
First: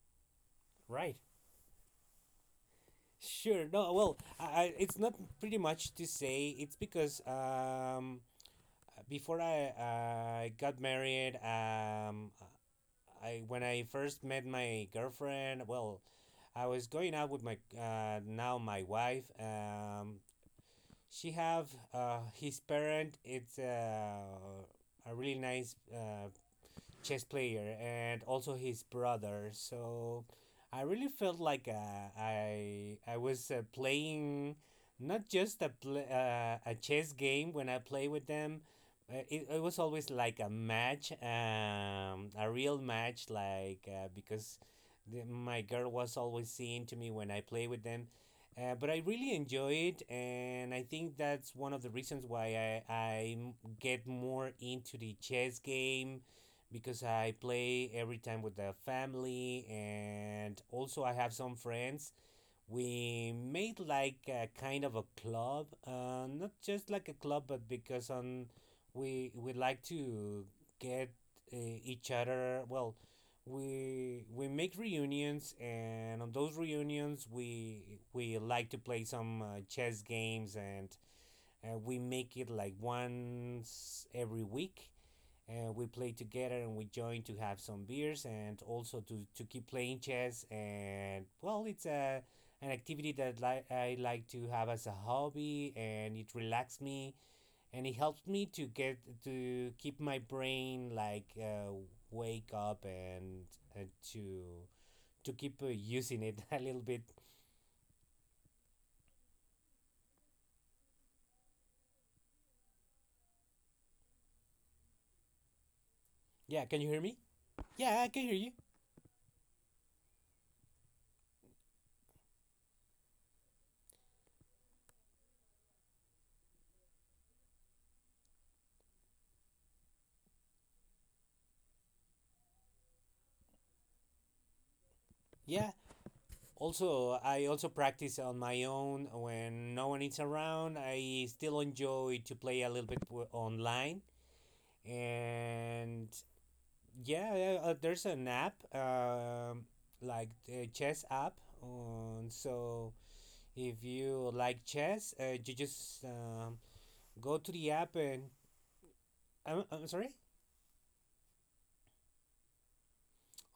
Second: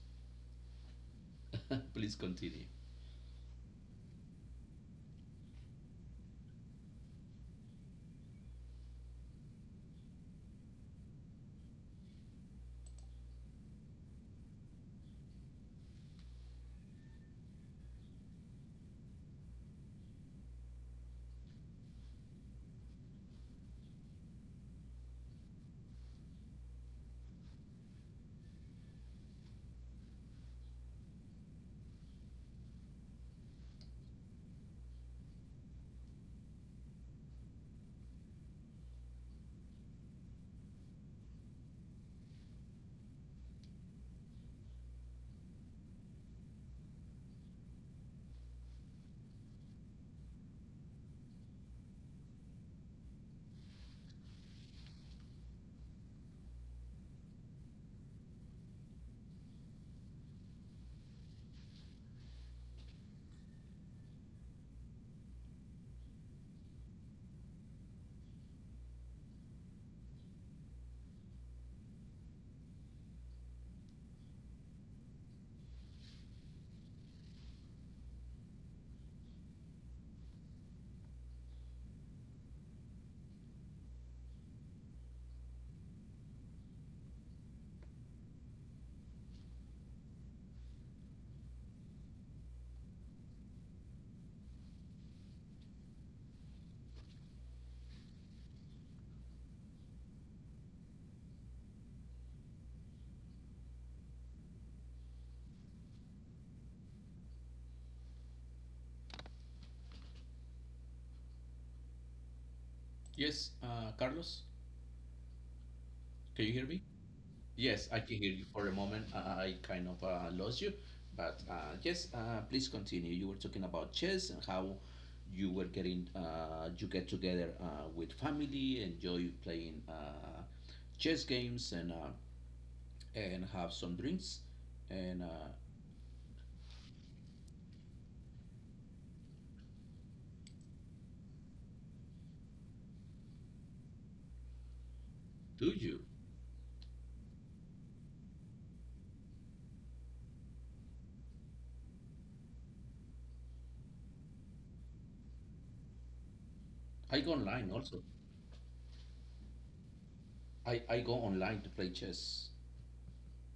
Speaker 2: Right.
Speaker 1: Please continue.
Speaker 2: Sure. No. Well, it's not pretty much to say. It's because before I got married, I when I first met my girlfriend, well, I was going out with my now my wife. She have his parent. It's a really nice chess player, and also his brother. So I really felt like I was playing not just a a chess game when I play with them. It was always like a match, a real match, like because my girl was always seeing to me when I play with them. But I really enjoy it, and I think that's one of the reasons why get more into the chess game, because I play every time with the family, and also I have some friends. We made like a kind of a club, not just like a club, but because on we like to get uh, each other. Well, we make reunions, and on those reunions we like to play some chess games, and we make it like once every week, and we play together, and we join to have some beers, and also to keep playing chess. And well, it's a an activity that I like to have as a hobby, and it relaxes me, and it helps me to get to keep my brain like wake up, and to keep using it a little bit.
Speaker 1: Yes, Carlos, can you
Speaker 2: Yeah,
Speaker 1: hear
Speaker 2: can
Speaker 1: me?
Speaker 2: you hear me?
Speaker 1: Yes, I
Speaker 2: Yeah, I
Speaker 1: can
Speaker 2: can
Speaker 1: hear
Speaker 2: hear
Speaker 1: you
Speaker 2: you.
Speaker 1: for a moment. I kind of lost you, but yes, please continue. You were talking about chess and how you were getting, you get together with family, enjoy playing chess games, and have some drinks. And
Speaker 2: Yeah. Also, I also practice on my own when no one is around. I still enjoy to play a little bit online,
Speaker 1: Do you?
Speaker 2: and yeah, yeah, there's an app, like a chess app. So if you like chess, you just
Speaker 1: I go
Speaker 2: go to
Speaker 1: online
Speaker 2: the app,
Speaker 1: also.
Speaker 2: and I'm sorry.
Speaker 1: I go online to play chess.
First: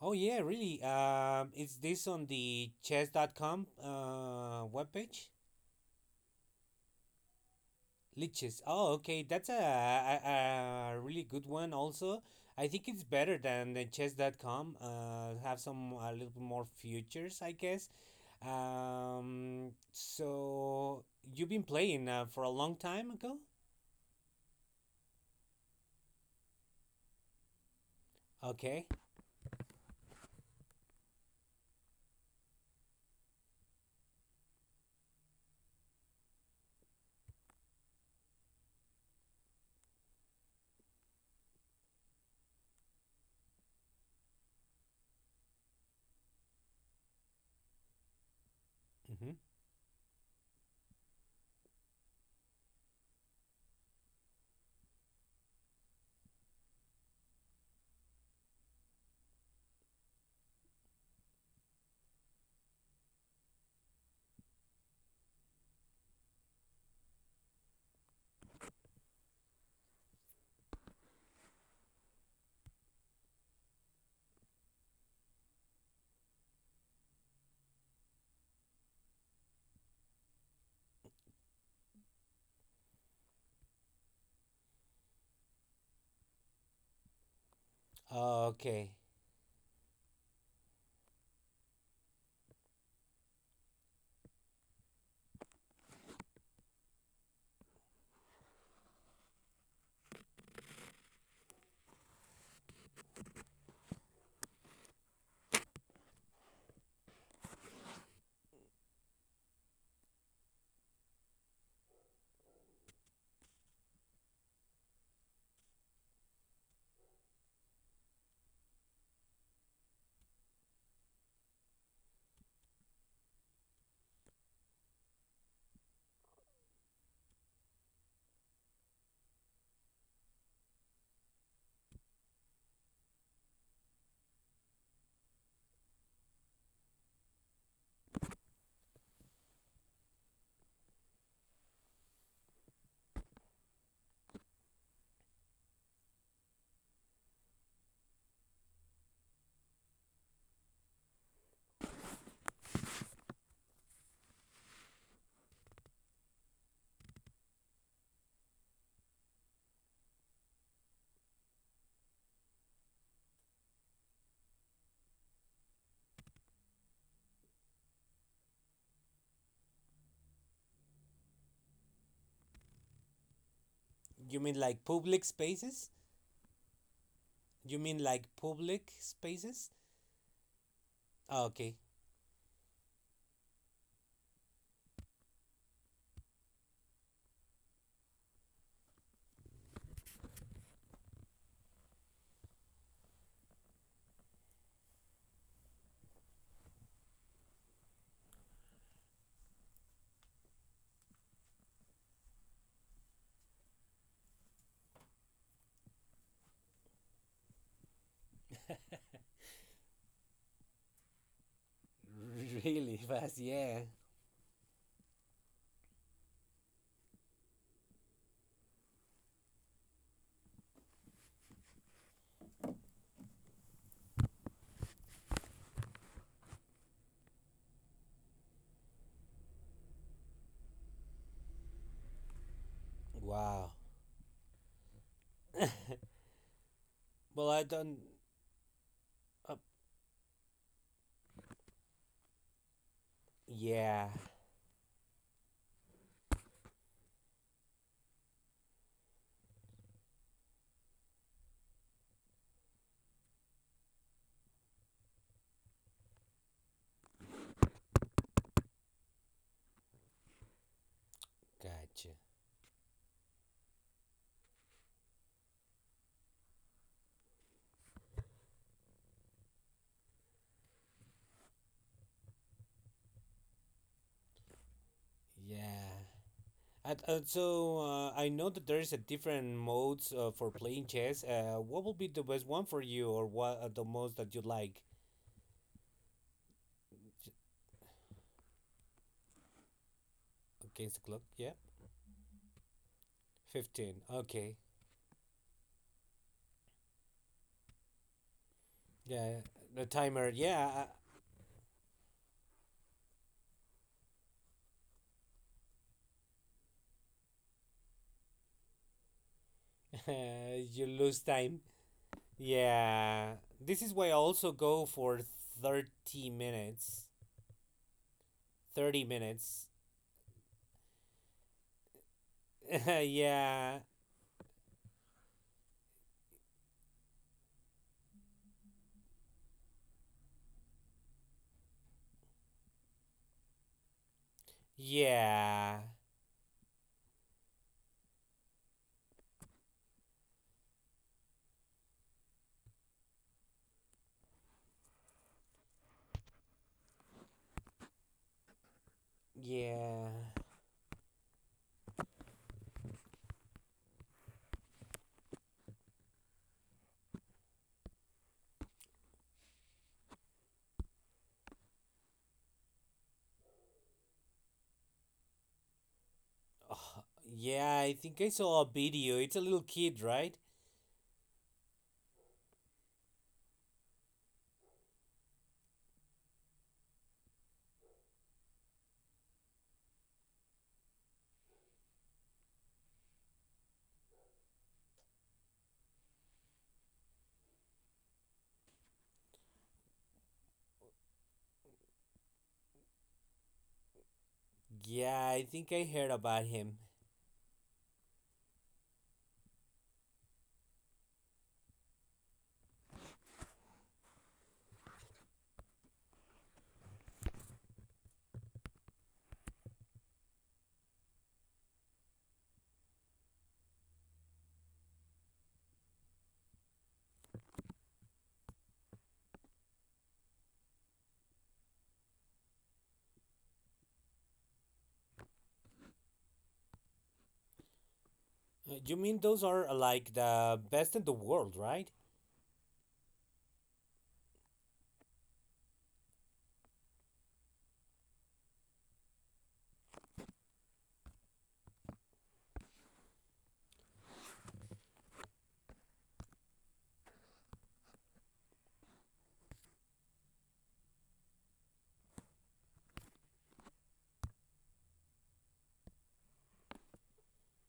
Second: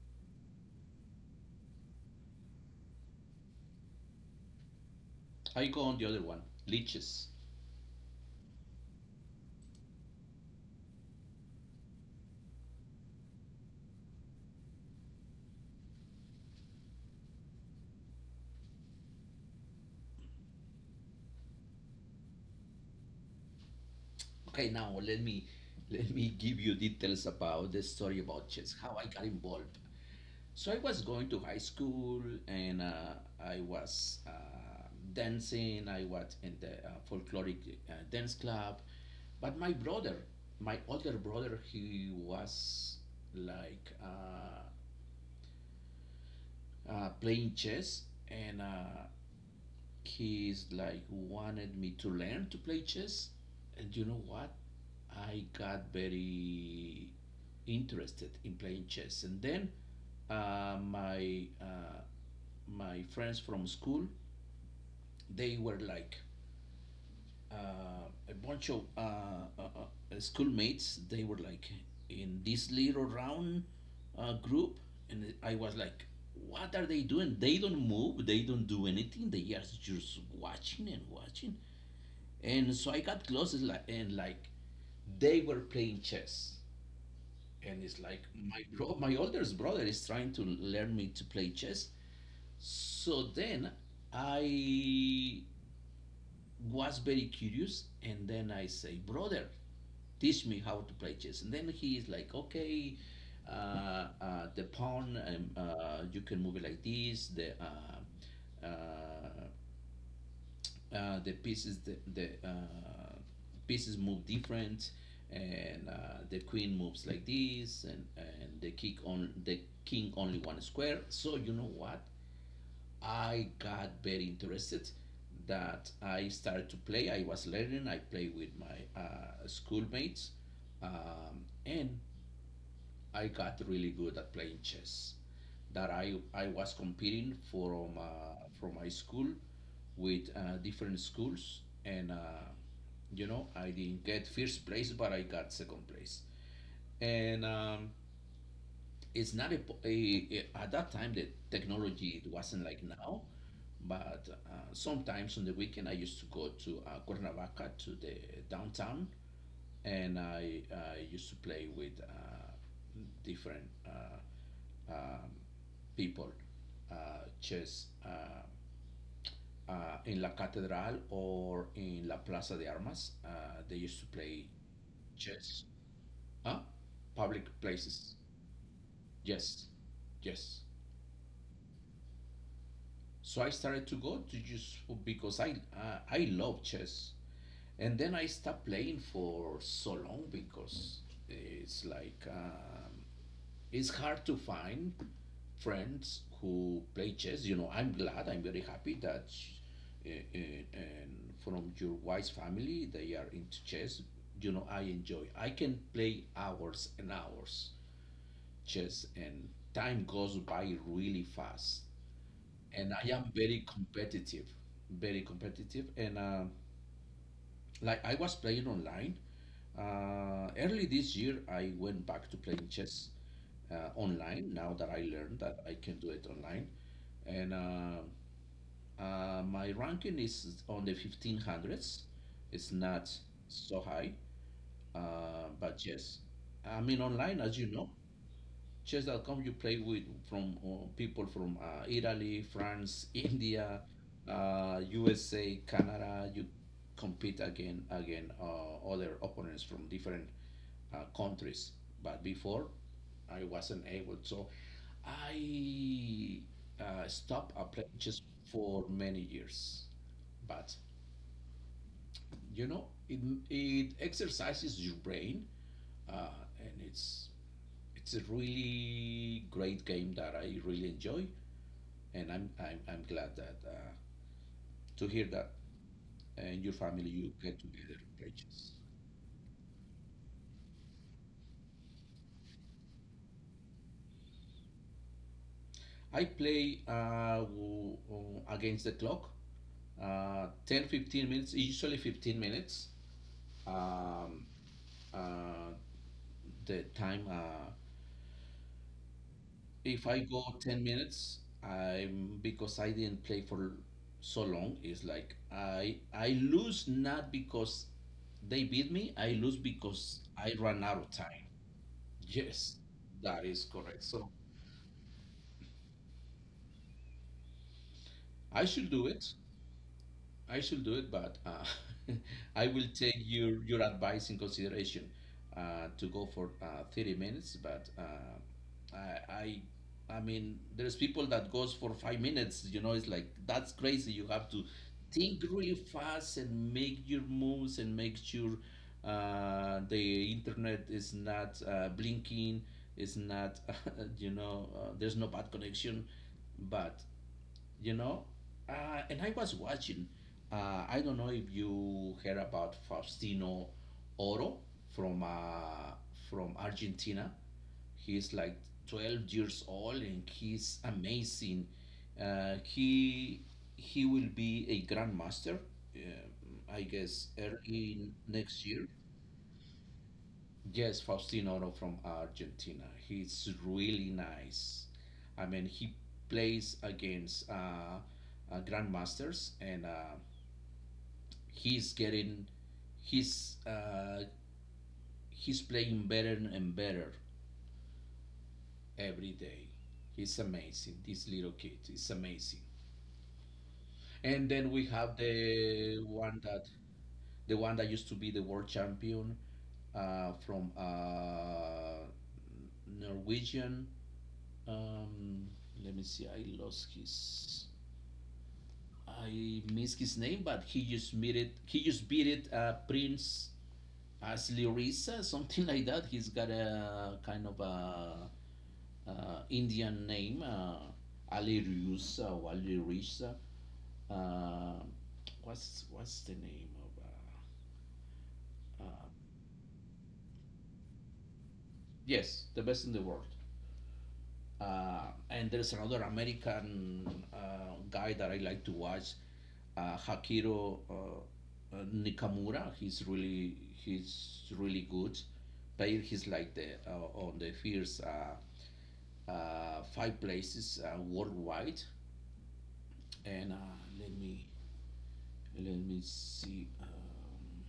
Speaker 2: Oh yeah, really. It's this on the chess.com webpage.
Speaker 1: I go on the other one, leeches.
Speaker 2: Liches. Oh, okay. That's a really good one also. I think it's better than the Chess.com. Have some a little bit more futures, I guess. So you've been playing for a long time ago?
Speaker 1: Okay, now let me give you details about the story about chess,
Speaker 2: Okay.
Speaker 1: how I got involved. So I was going to high school and I was dancing. I was in the folkloric dance club. But my brother, my older brother, he was like playing chess and
Speaker 2: Mm-hmm.
Speaker 1: he's like wanted me to learn to play chess. And you know what? I got very interested in playing chess. And then uh, my uh, my friends from school, they were like a bunch of schoolmates. They were like in this little round group, and I was like, "What are they doing? They don't move. They don't do anything. They are just watching and watching." And so I got close, and they were playing chess, and it's like
Speaker 2: Okay.
Speaker 1: my oldest brother is trying to learn me to play chess. So then I was very curious and then I say brother, teach me how to play chess, and then he is like okay, the pawn, you can move it like this, uh, the pieces, the pieces move different, and the queen moves like this, and the king, on the king only one square. So you know what, I got very interested that I started to play. I was learning. I played with my schoolmates, and I got really good at playing chess. That I was competing from my school with different schools, and you know, I didn't get first place, but I got second place. And It's not a, at that time the technology it wasn't like now, but sometimes on the weekend I used to go to cuernavaca to the downtown, and I used to play with different people, uh, chess, in la catedral or in la plaza de armas. They used to
Speaker 2: You
Speaker 1: play
Speaker 2: mean like public
Speaker 1: chess.
Speaker 2: spaces?
Speaker 1: Huh? Public
Speaker 2: You mean
Speaker 1: places.
Speaker 2: like public
Speaker 1: Yes.
Speaker 2: spaces?
Speaker 1: Yes.
Speaker 2: Okay.
Speaker 1: So I started to go to just because I love chess, and then I stopped playing for so long because it's like it's hard to find friends who play chess. You know, I'm glad, I'm very happy that and from your wife's family they are into chess. You know, I enjoy. I can play hours and hours chess, and time goes by really fast, and
Speaker 2: Really
Speaker 1: I am
Speaker 2: fast,
Speaker 1: very
Speaker 2: yeah.
Speaker 1: competitive, very competitive. And like I was playing online early this year, I went back to playing chess online. Now that I learned that I can do it online, and my ranking is on the fifteen hundreds. It's not
Speaker 2: Wow.
Speaker 1: so high, but yes, I mean online,
Speaker 2: Well,
Speaker 1: as
Speaker 2: I
Speaker 1: you know,
Speaker 2: don't.
Speaker 1: Chess.com, you
Speaker 2: Uh,
Speaker 1: play with from people from Italy, France, India,
Speaker 2: yeah.
Speaker 1: USA, Canada. You compete again other opponents from different countries. But before, I wasn't able, so I stopped playing chess for many years. But
Speaker 2: Gotcha.
Speaker 1: you know, it exercises your brain, and it's a really great game that I really enjoy, and I'm glad that to hear that
Speaker 2: Yeah.
Speaker 1: and your
Speaker 2: And,
Speaker 1: family
Speaker 2: and
Speaker 1: you get
Speaker 2: so
Speaker 1: together and
Speaker 2: I
Speaker 1: play
Speaker 2: know that
Speaker 1: chess.
Speaker 2: there is a different modes for playing chess. What will be the best one for you, or what are the most that you like?
Speaker 1: I play
Speaker 2: J-
Speaker 1: against the clock, 10
Speaker 2: Against the clock,
Speaker 1: 15
Speaker 2: yeah.
Speaker 1: minutes, usually 15 minutes.
Speaker 2: 15.
Speaker 1: Um,
Speaker 2: Okay.
Speaker 1: uh, the time
Speaker 2: Yeah. The
Speaker 1: if I
Speaker 2: timer.
Speaker 1: go 10
Speaker 2: Yeah.
Speaker 1: minutes, I'm because I didn't play for so long, it's like I lose not because they beat me, I lose because I ran
Speaker 2: You
Speaker 1: out of
Speaker 2: lose
Speaker 1: time.
Speaker 2: time.
Speaker 1: Yes,
Speaker 2: Yeah.
Speaker 1: that is
Speaker 2: This is
Speaker 1: correct.
Speaker 2: why I
Speaker 1: So
Speaker 2: also go for 30 minutes.
Speaker 1: I should
Speaker 2: Thirty
Speaker 1: do it.
Speaker 2: minutes.
Speaker 1: I should do it, but I will take your
Speaker 2: yeah.
Speaker 1: advice in consideration, to go for 30 minutes. But I, I, I mean, there's people that goes for 5 minutes. You know, it's like that's crazy. You have to think really
Speaker 2: Yeah.
Speaker 1: fast and make your moves and make sure the internet is not blinking. It's not, you know, there's no bad connection, but you know. And I was watching.
Speaker 2: Yeah.
Speaker 1: I don't know if you heard about Faustino Oro from uh, from Argentina. He's like 12 years old and he's amazing. Uh, he he will be a grandmaster, I
Speaker 2: Uh,
Speaker 1: guess,
Speaker 2: Yeah, I
Speaker 1: early
Speaker 2: think I saw
Speaker 1: next
Speaker 2: a
Speaker 1: year.
Speaker 2: video. It's a little kid, right?
Speaker 1: Yes, Faustino Oro from Argentina. He's really nice. I mean, he plays against grandmasters, and he's getting, he's uh, he's playing better and better every day. He's amazing. This little kid is amazing. And then we have
Speaker 2: Yeah, I think I
Speaker 1: the
Speaker 2: heard
Speaker 1: one
Speaker 2: about
Speaker 1: that
Speaker 2: him.
Speaker 1: used to be the world champion from Norwegian. Um, Let me see. I lost his. I missed his name, but he just beat it. Prince Aslirisa, something like that. He's got a kind of a Indian name, Alirusa or Alirisa. Uh, what's the name of? Uh, uh,
Speaker 2: You mean those are like the best in the world, right?
Speaker 1: yes, the best in the world. Uh, and there's another American guy that I like to watch, Hakiro Nikamura. He's really good. Player. He's like the on the first five places worldwide. And let me see,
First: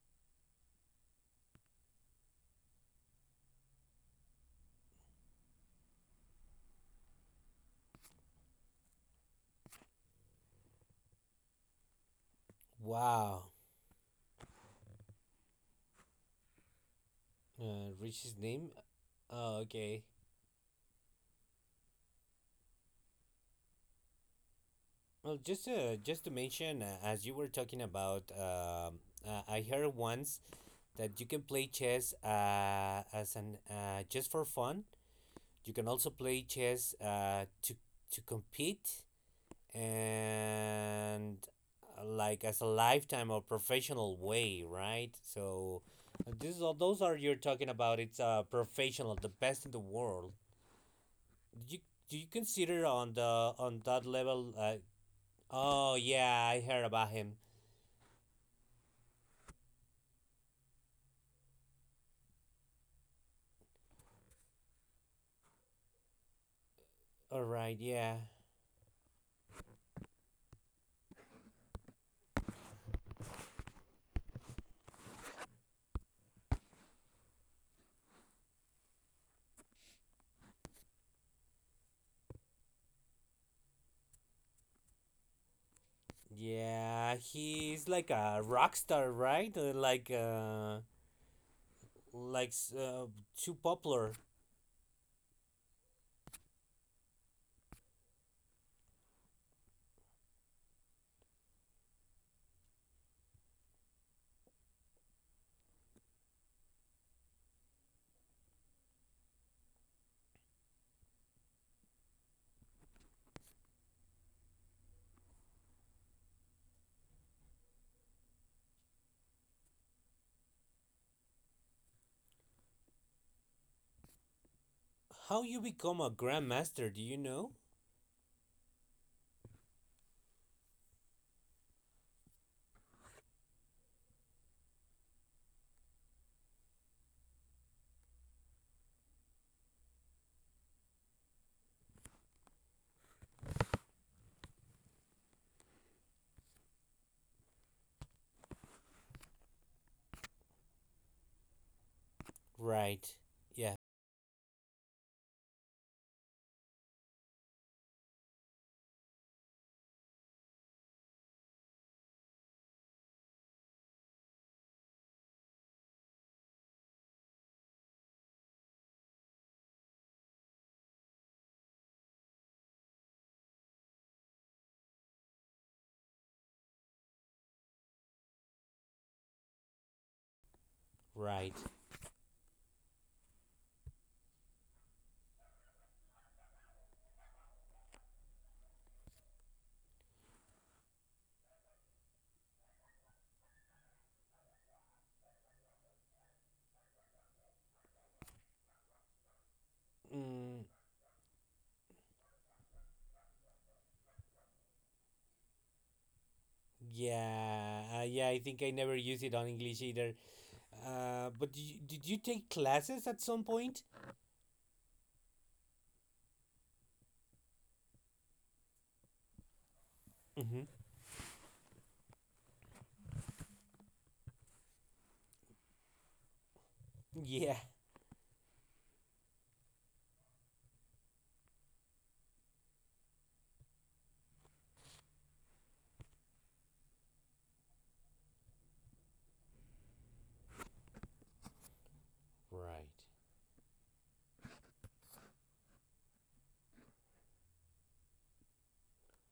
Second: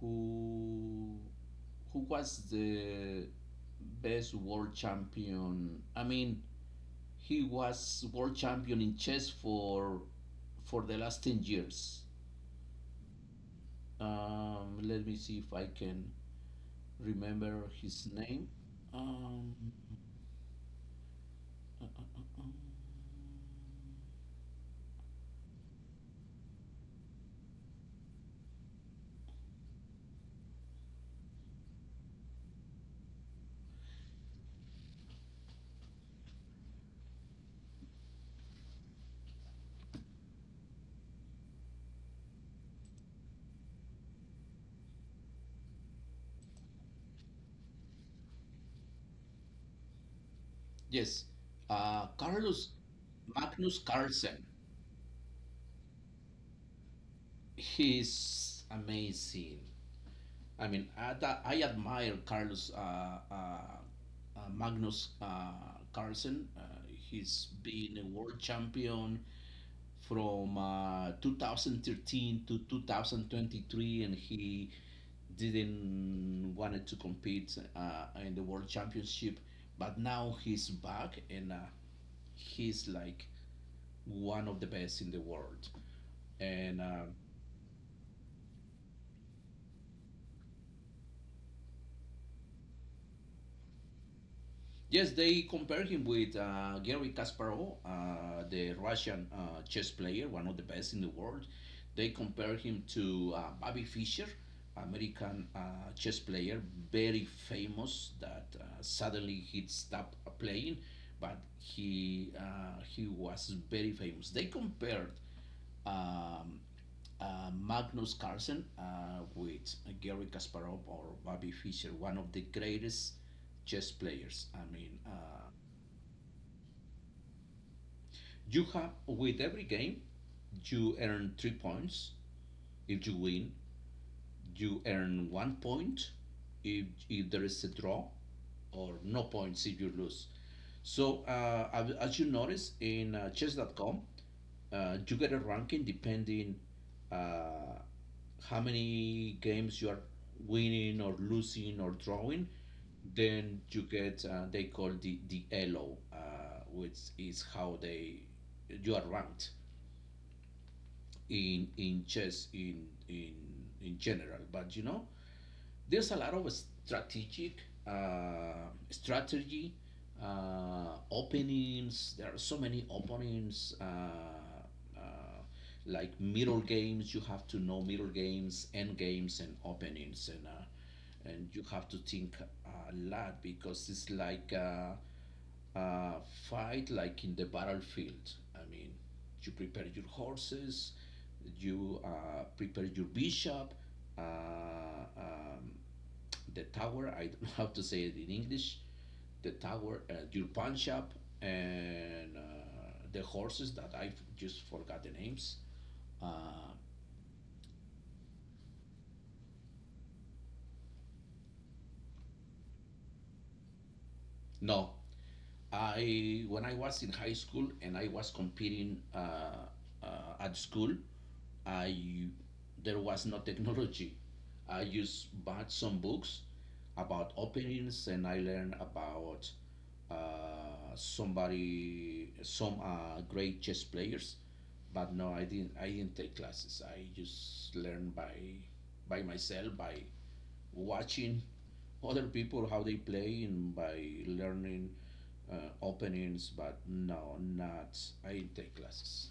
Speaker 1: who was the best world champion. I mean, he was world champion in chess for the last 10 years.
Speaker 2: Wow.
Speaker 1: Let me see if I can remember his
Speaker 2: Rich's
Speaker 1: name.
Speaker 2: name?
Speaker 1: Um,
Speaker 2: Oh, okay.
Speaker 1: uh, uh, uh, uh.
Speaker 2: Well, just to mention, as you were talking about, I heard once that you can play chess as an just for fun. You can also play chess to compete, and like as a lifetime or professional way, right? So this those are you're talking about. It's professional, the best in the world.
Speaker 1: Yes,
Speaker 2: Do you do you
Speaker 1: Carlos
Speaker 2: consider on the
Speaker 1: Magnus
Speaker 2: on that
Speaker 1: Carlsen.
Speaker 2: level? Oh yeah, I heard about him.
Speaker 1: He's amazing. I admire Carlos uh, Magnus Carlsen.
Speaker 2: All
Speaker 1: He's
Speaker 2: right,
Speaker 1: been a
Speaker 2: yeah,
Speaker 1: world champion. From 2013 to 2023, and he didn't wanted to compete in the world championship, but now he's back and he's like one of the best in the world. And
Speaker 2: yeah. He's like a rock star, right? Like like s- uh, too popular.
Speaker 1: Yes, they compare him with Gary Kasparov, the Russian chess player, one of the best in the world. They compare him to Bobby Fischer, American chess player, very famous. That Suddenly he stopped playing, but he was very famous. They compared um, Magnus Carlsen with Gary Kasparov or Bobby Fischer, one of the greatest chess players.
Speaker 2: How you become a grandmaster? Do you know?
Speaker 1: You have with every game you earn three points. If you win, you earn one point. If there is a draw, or no points if you lose. So uh, as you notice in chess.com, you get a ranking depending uh, how many games you are winning or losing or drawing.
Speaker 2: Right.
Speaker 1: Then
Speaker 2: Yeah.
Speaker 1: you get they call the elo, which is how they you are ranked in chess in general. But you know, there's a lot of strategic strategy openings. There are so many openings. Uh, like middle games, you have to know middle games, end games, and openings, and
Speaker 2: Right.
Speaker 1: you have to think a lot because it's like uh, fight like in the battlefield. I mean, you prepare your horses, you prepare your bishop, uh, um, the tower. I don't know how to say it in English. The tower, your
Speaker 2: Mm,
Speaker 1: pawn shop, and the horses that I just forgot the names. Uh,
Speaker 2: yeah, yeah, I think I never used it on English either. But did you take classes at some point?
Speaker 1: no, I when I was in high school and I was competing uh, at
Speaker 2: Mm-hmm.
Speaker 1: school, I there was no technology. I just bought some books about
Speaker 2: Yeah,
Speaker 1: openings, and I learned about somebody, some great chess players. But no, I didn't. I didn't take classes. I just learned by myself by watching other people how
Speaker 2: right.
Speaker 1: they play and by learning openings. But no, not I didn't take classes.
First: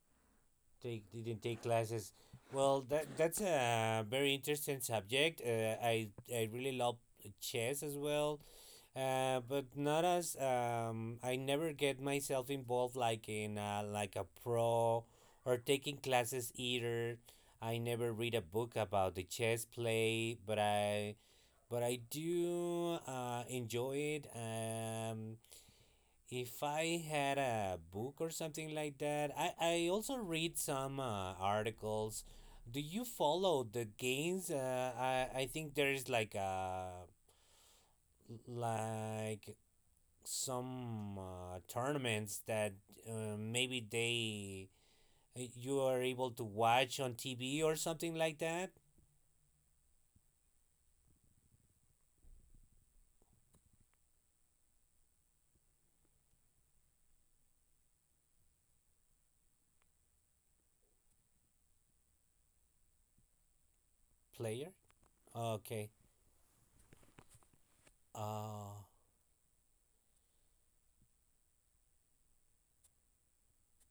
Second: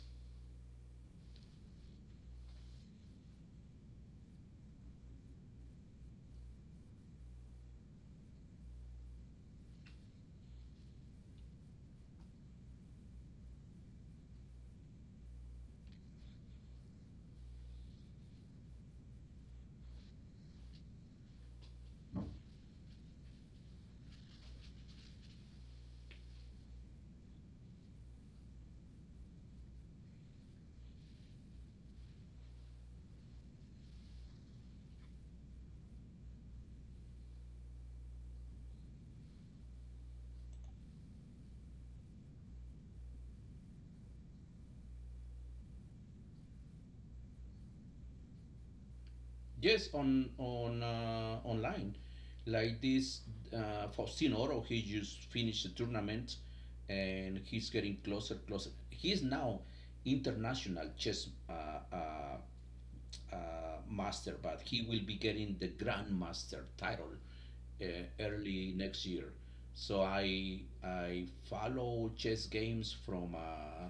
Speaker 2: Take didn't take classes. Well, that's a very interesting subject. I really love chess as well. But not as I never get myself involved like in like a pro, or taking classes either. I never read a book about the chess play, but I do enjoy it. If I had a book or something like that, I also read some articles. Do you follow the games? I think there is like a like some tournaments that maybe they you are able to watch on TV or something like that?
Speaker 1: Yes, on online, like this, Faustino Oro, he just finished the tournament, and he's getting closer, closer. He's now international chess uh, uh, master, but
Speaker 2: Player?
Speaker 1: he will be getting the
Speaker 2: Okay.
Speaker 1: grandmaster title uh, early
Speaker 2: Uh,
Speaker 1: next year. So I follow chess games from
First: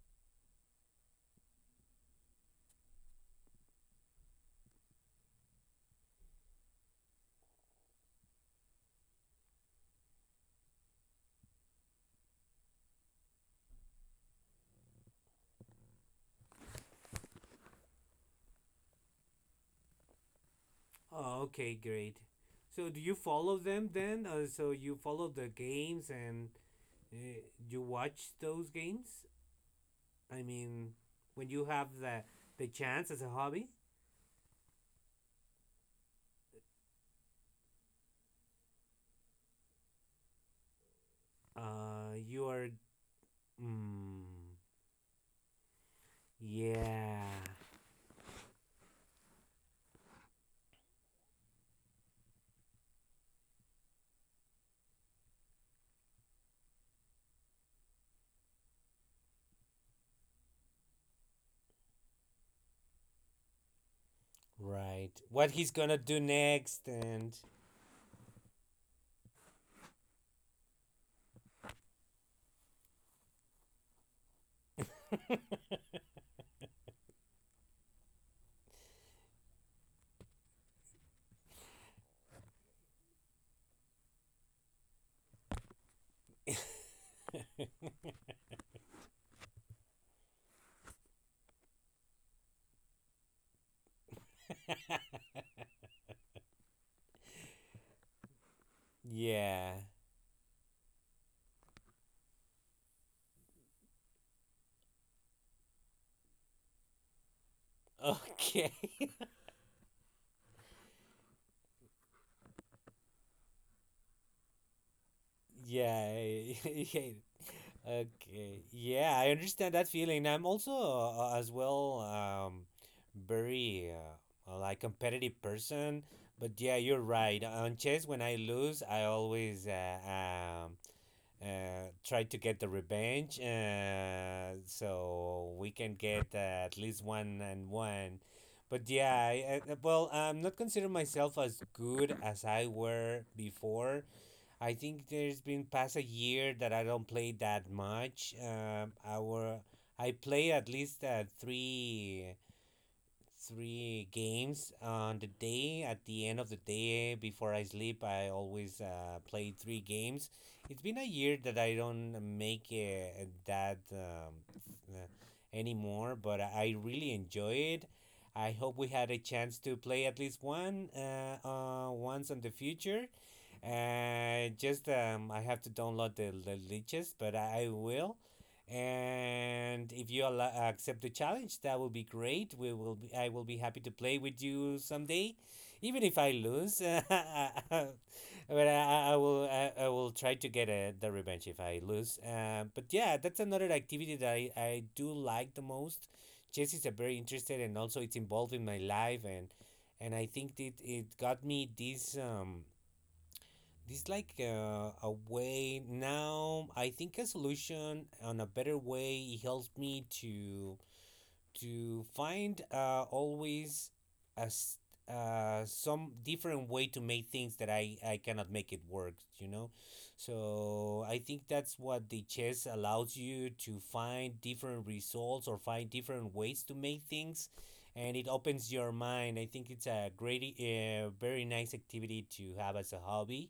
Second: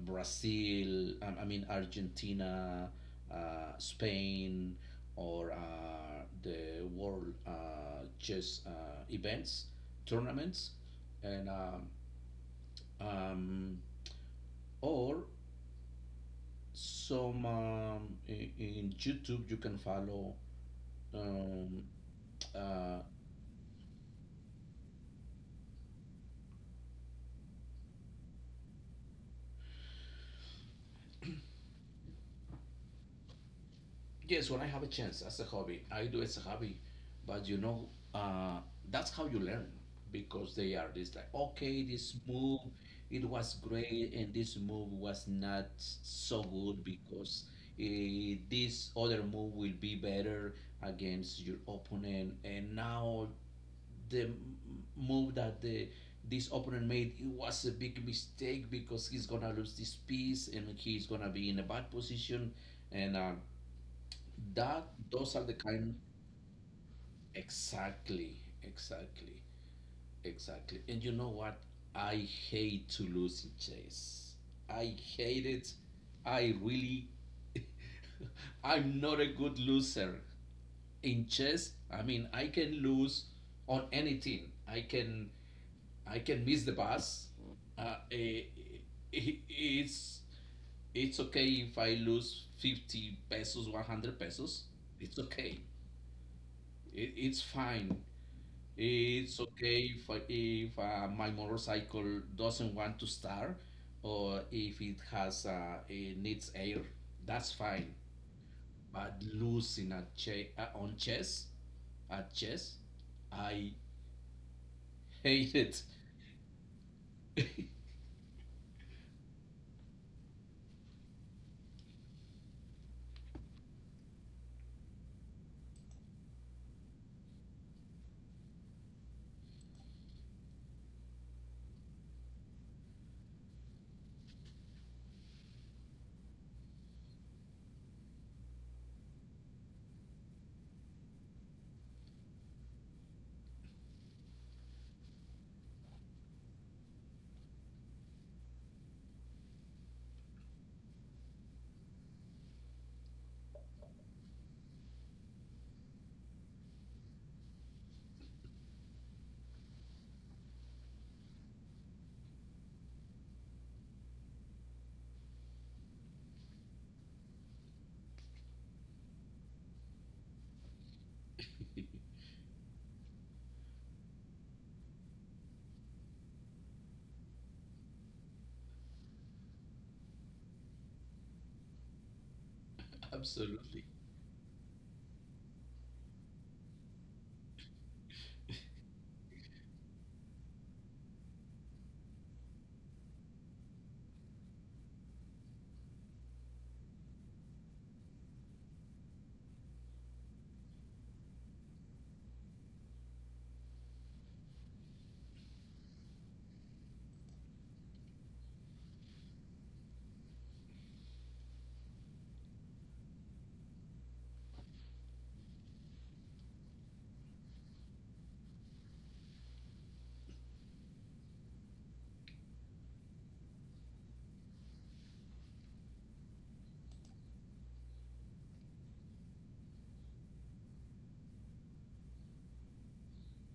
Speaker 1: Brazil, I mean Argentina, Spain, or the world chess events, tournaments, and um, or some in YouTube you can follow
Speaker 2: oh, okay,
Speaker 1: um,
Speaker 2: great. So
Speaker 1: uh,
Speaker 2: do you follow them then? So you follow the games, and uh, you watch those games? I mean, when you have the chance as a hobby,
Speaker 1: Yes, when I have a chance, as a hobby, I do as a hobby. But you know, that's how you learn because they are this like, okay, this
Speaker 2: you
Speaker 1: move,
Speaker 2: are.
Speaker 1: it was great, and
Speaker 2: Mm,
Speaker 1: this move was not so good
Speaker 2: yeah,
Speaker 1: because this other move will be better against your opponent. And now the m- move that the this opponent made it was a big mistake because he's gonna lose this piece and he's gonna be in a bad position and. That
Speaker 2: right.
Speaker 1: those are
Speaker 2: What
Speaker 1: the
Speaker 2: he's
Speaker 1: kind.
Speaker 2: gonna do next and
Speaker 1: Exactly, exactly, exactly. And you know what? I hate to lose in chess. I hate it. I really I'm not a good loser in chess. I mean, I can lose on anything. I can miss the bus. Uh, eh, eh, it's it's okay if I lose 50 pesos, 100 pesos. It's okay. It's fine. It's
Speaker 2: Yeah.
Speaker 1: okay if, if my motorcycle doesn't want to start or if it has it needs air. That's fine.
Speaker 2: Okay.
Speaker 1: But losing on chess, at chess, I hate it.
Speaker 2: Yeah, I I hate it. Okay. Yeah, I understand that feeling. I'm also as well, very like competitive person, but yeah, you're right. On chess, when I lose, I always um try to get the revenge so we can get at least one and one. But yeah, well, I'm not considering myself as good as I were before. I think there's been past a year that I don't play that much. I play at least three games on the day. At the end of the day, before I sleep, I always play three games. It's been a year that I don't make that uh, anymore, but I really enjoy it. I hope we had a chance to play at least one once in the future. Just I have to download the leeches, but I will, and if you accept the challenge, that will be great. I will be happy
Speaker 1: Absolutely.
Speaker 2: to play with you someday, even if I lose but I will try to get the revenge if I lose but yeah, that's another activity that I do like the most. Chess is a very interested, and also it's involved in my life, and I think it got me this, this like a way now. I think a solution on a better way. It helps me to find always a s- some different way to make things that I cannot make it work. So I think that's what the chess allows you to find different results, or find different ways to make things, and it opens your mind. I think it's a great very nice activity to have as a hobby.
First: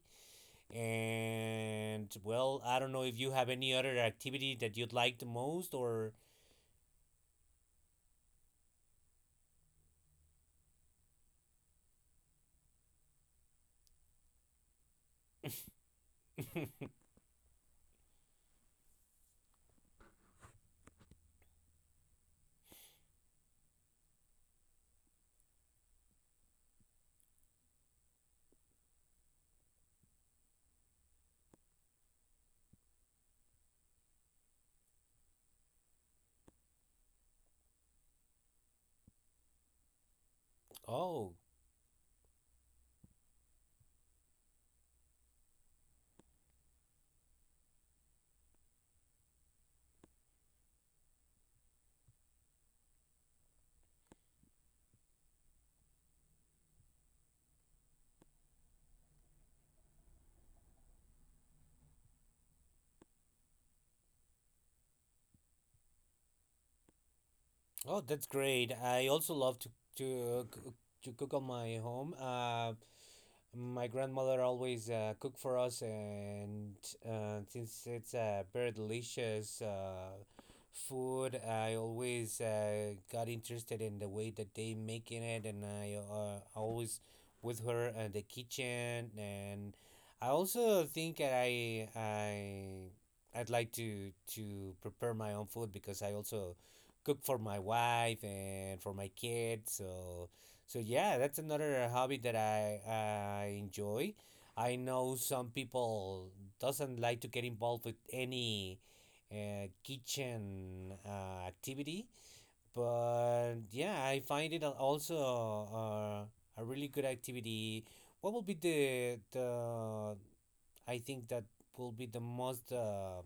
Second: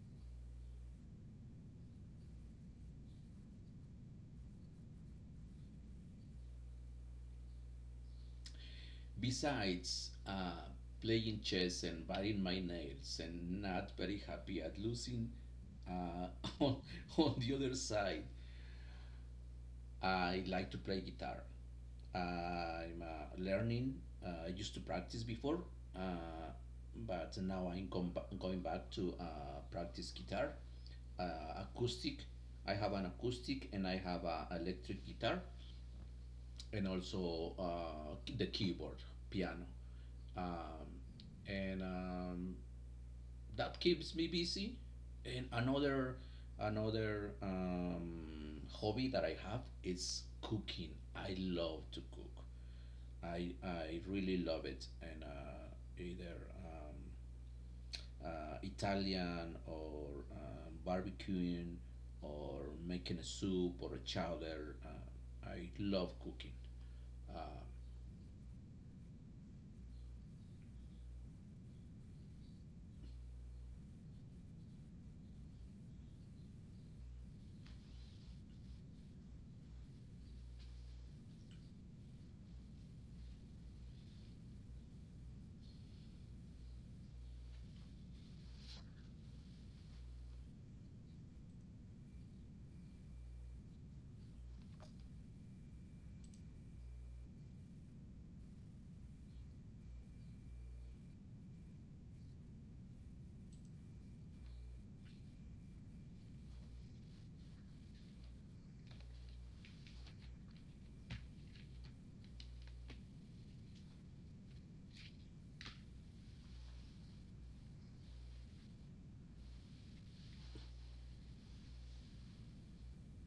Speaker 2: And well, I don't know if you have any other activity that you'd like the most or
Speaker 1: Besides playing chess and biting my nails and not very happy at losing uh, on, on the other side, I like to play guitar. I'm learning. I used to practice before, uh, but now going back to practice guitar, acoustic. I have an acoustic and I have a electric guitar, and also the keyboard, piano. Um,
Speaker 2: oh.
Speaker 1: and That keeps me busy. And another another hobby that I have is cooking. I love to cook. I really love it, and either um, Italian or barbecuing or making a soup or a chowder. I love cooking. Uh,
Speaker 2: Oh, that's great. I also love to to uh, c- to cook on my home. My grandmother always cook for us, and since it's very delicious food, I always got interested in the way that they making it, and I always with her in the kitchen, and I also think that I'd like to prepare my own food, because I also cook for my wife and for my kids. So yeah, that's another hobby that I enjoy. I know some people doesn't like to get involved with any kitchen activity, but yeah, I find it also a really good activity. What will be the I think that will be the most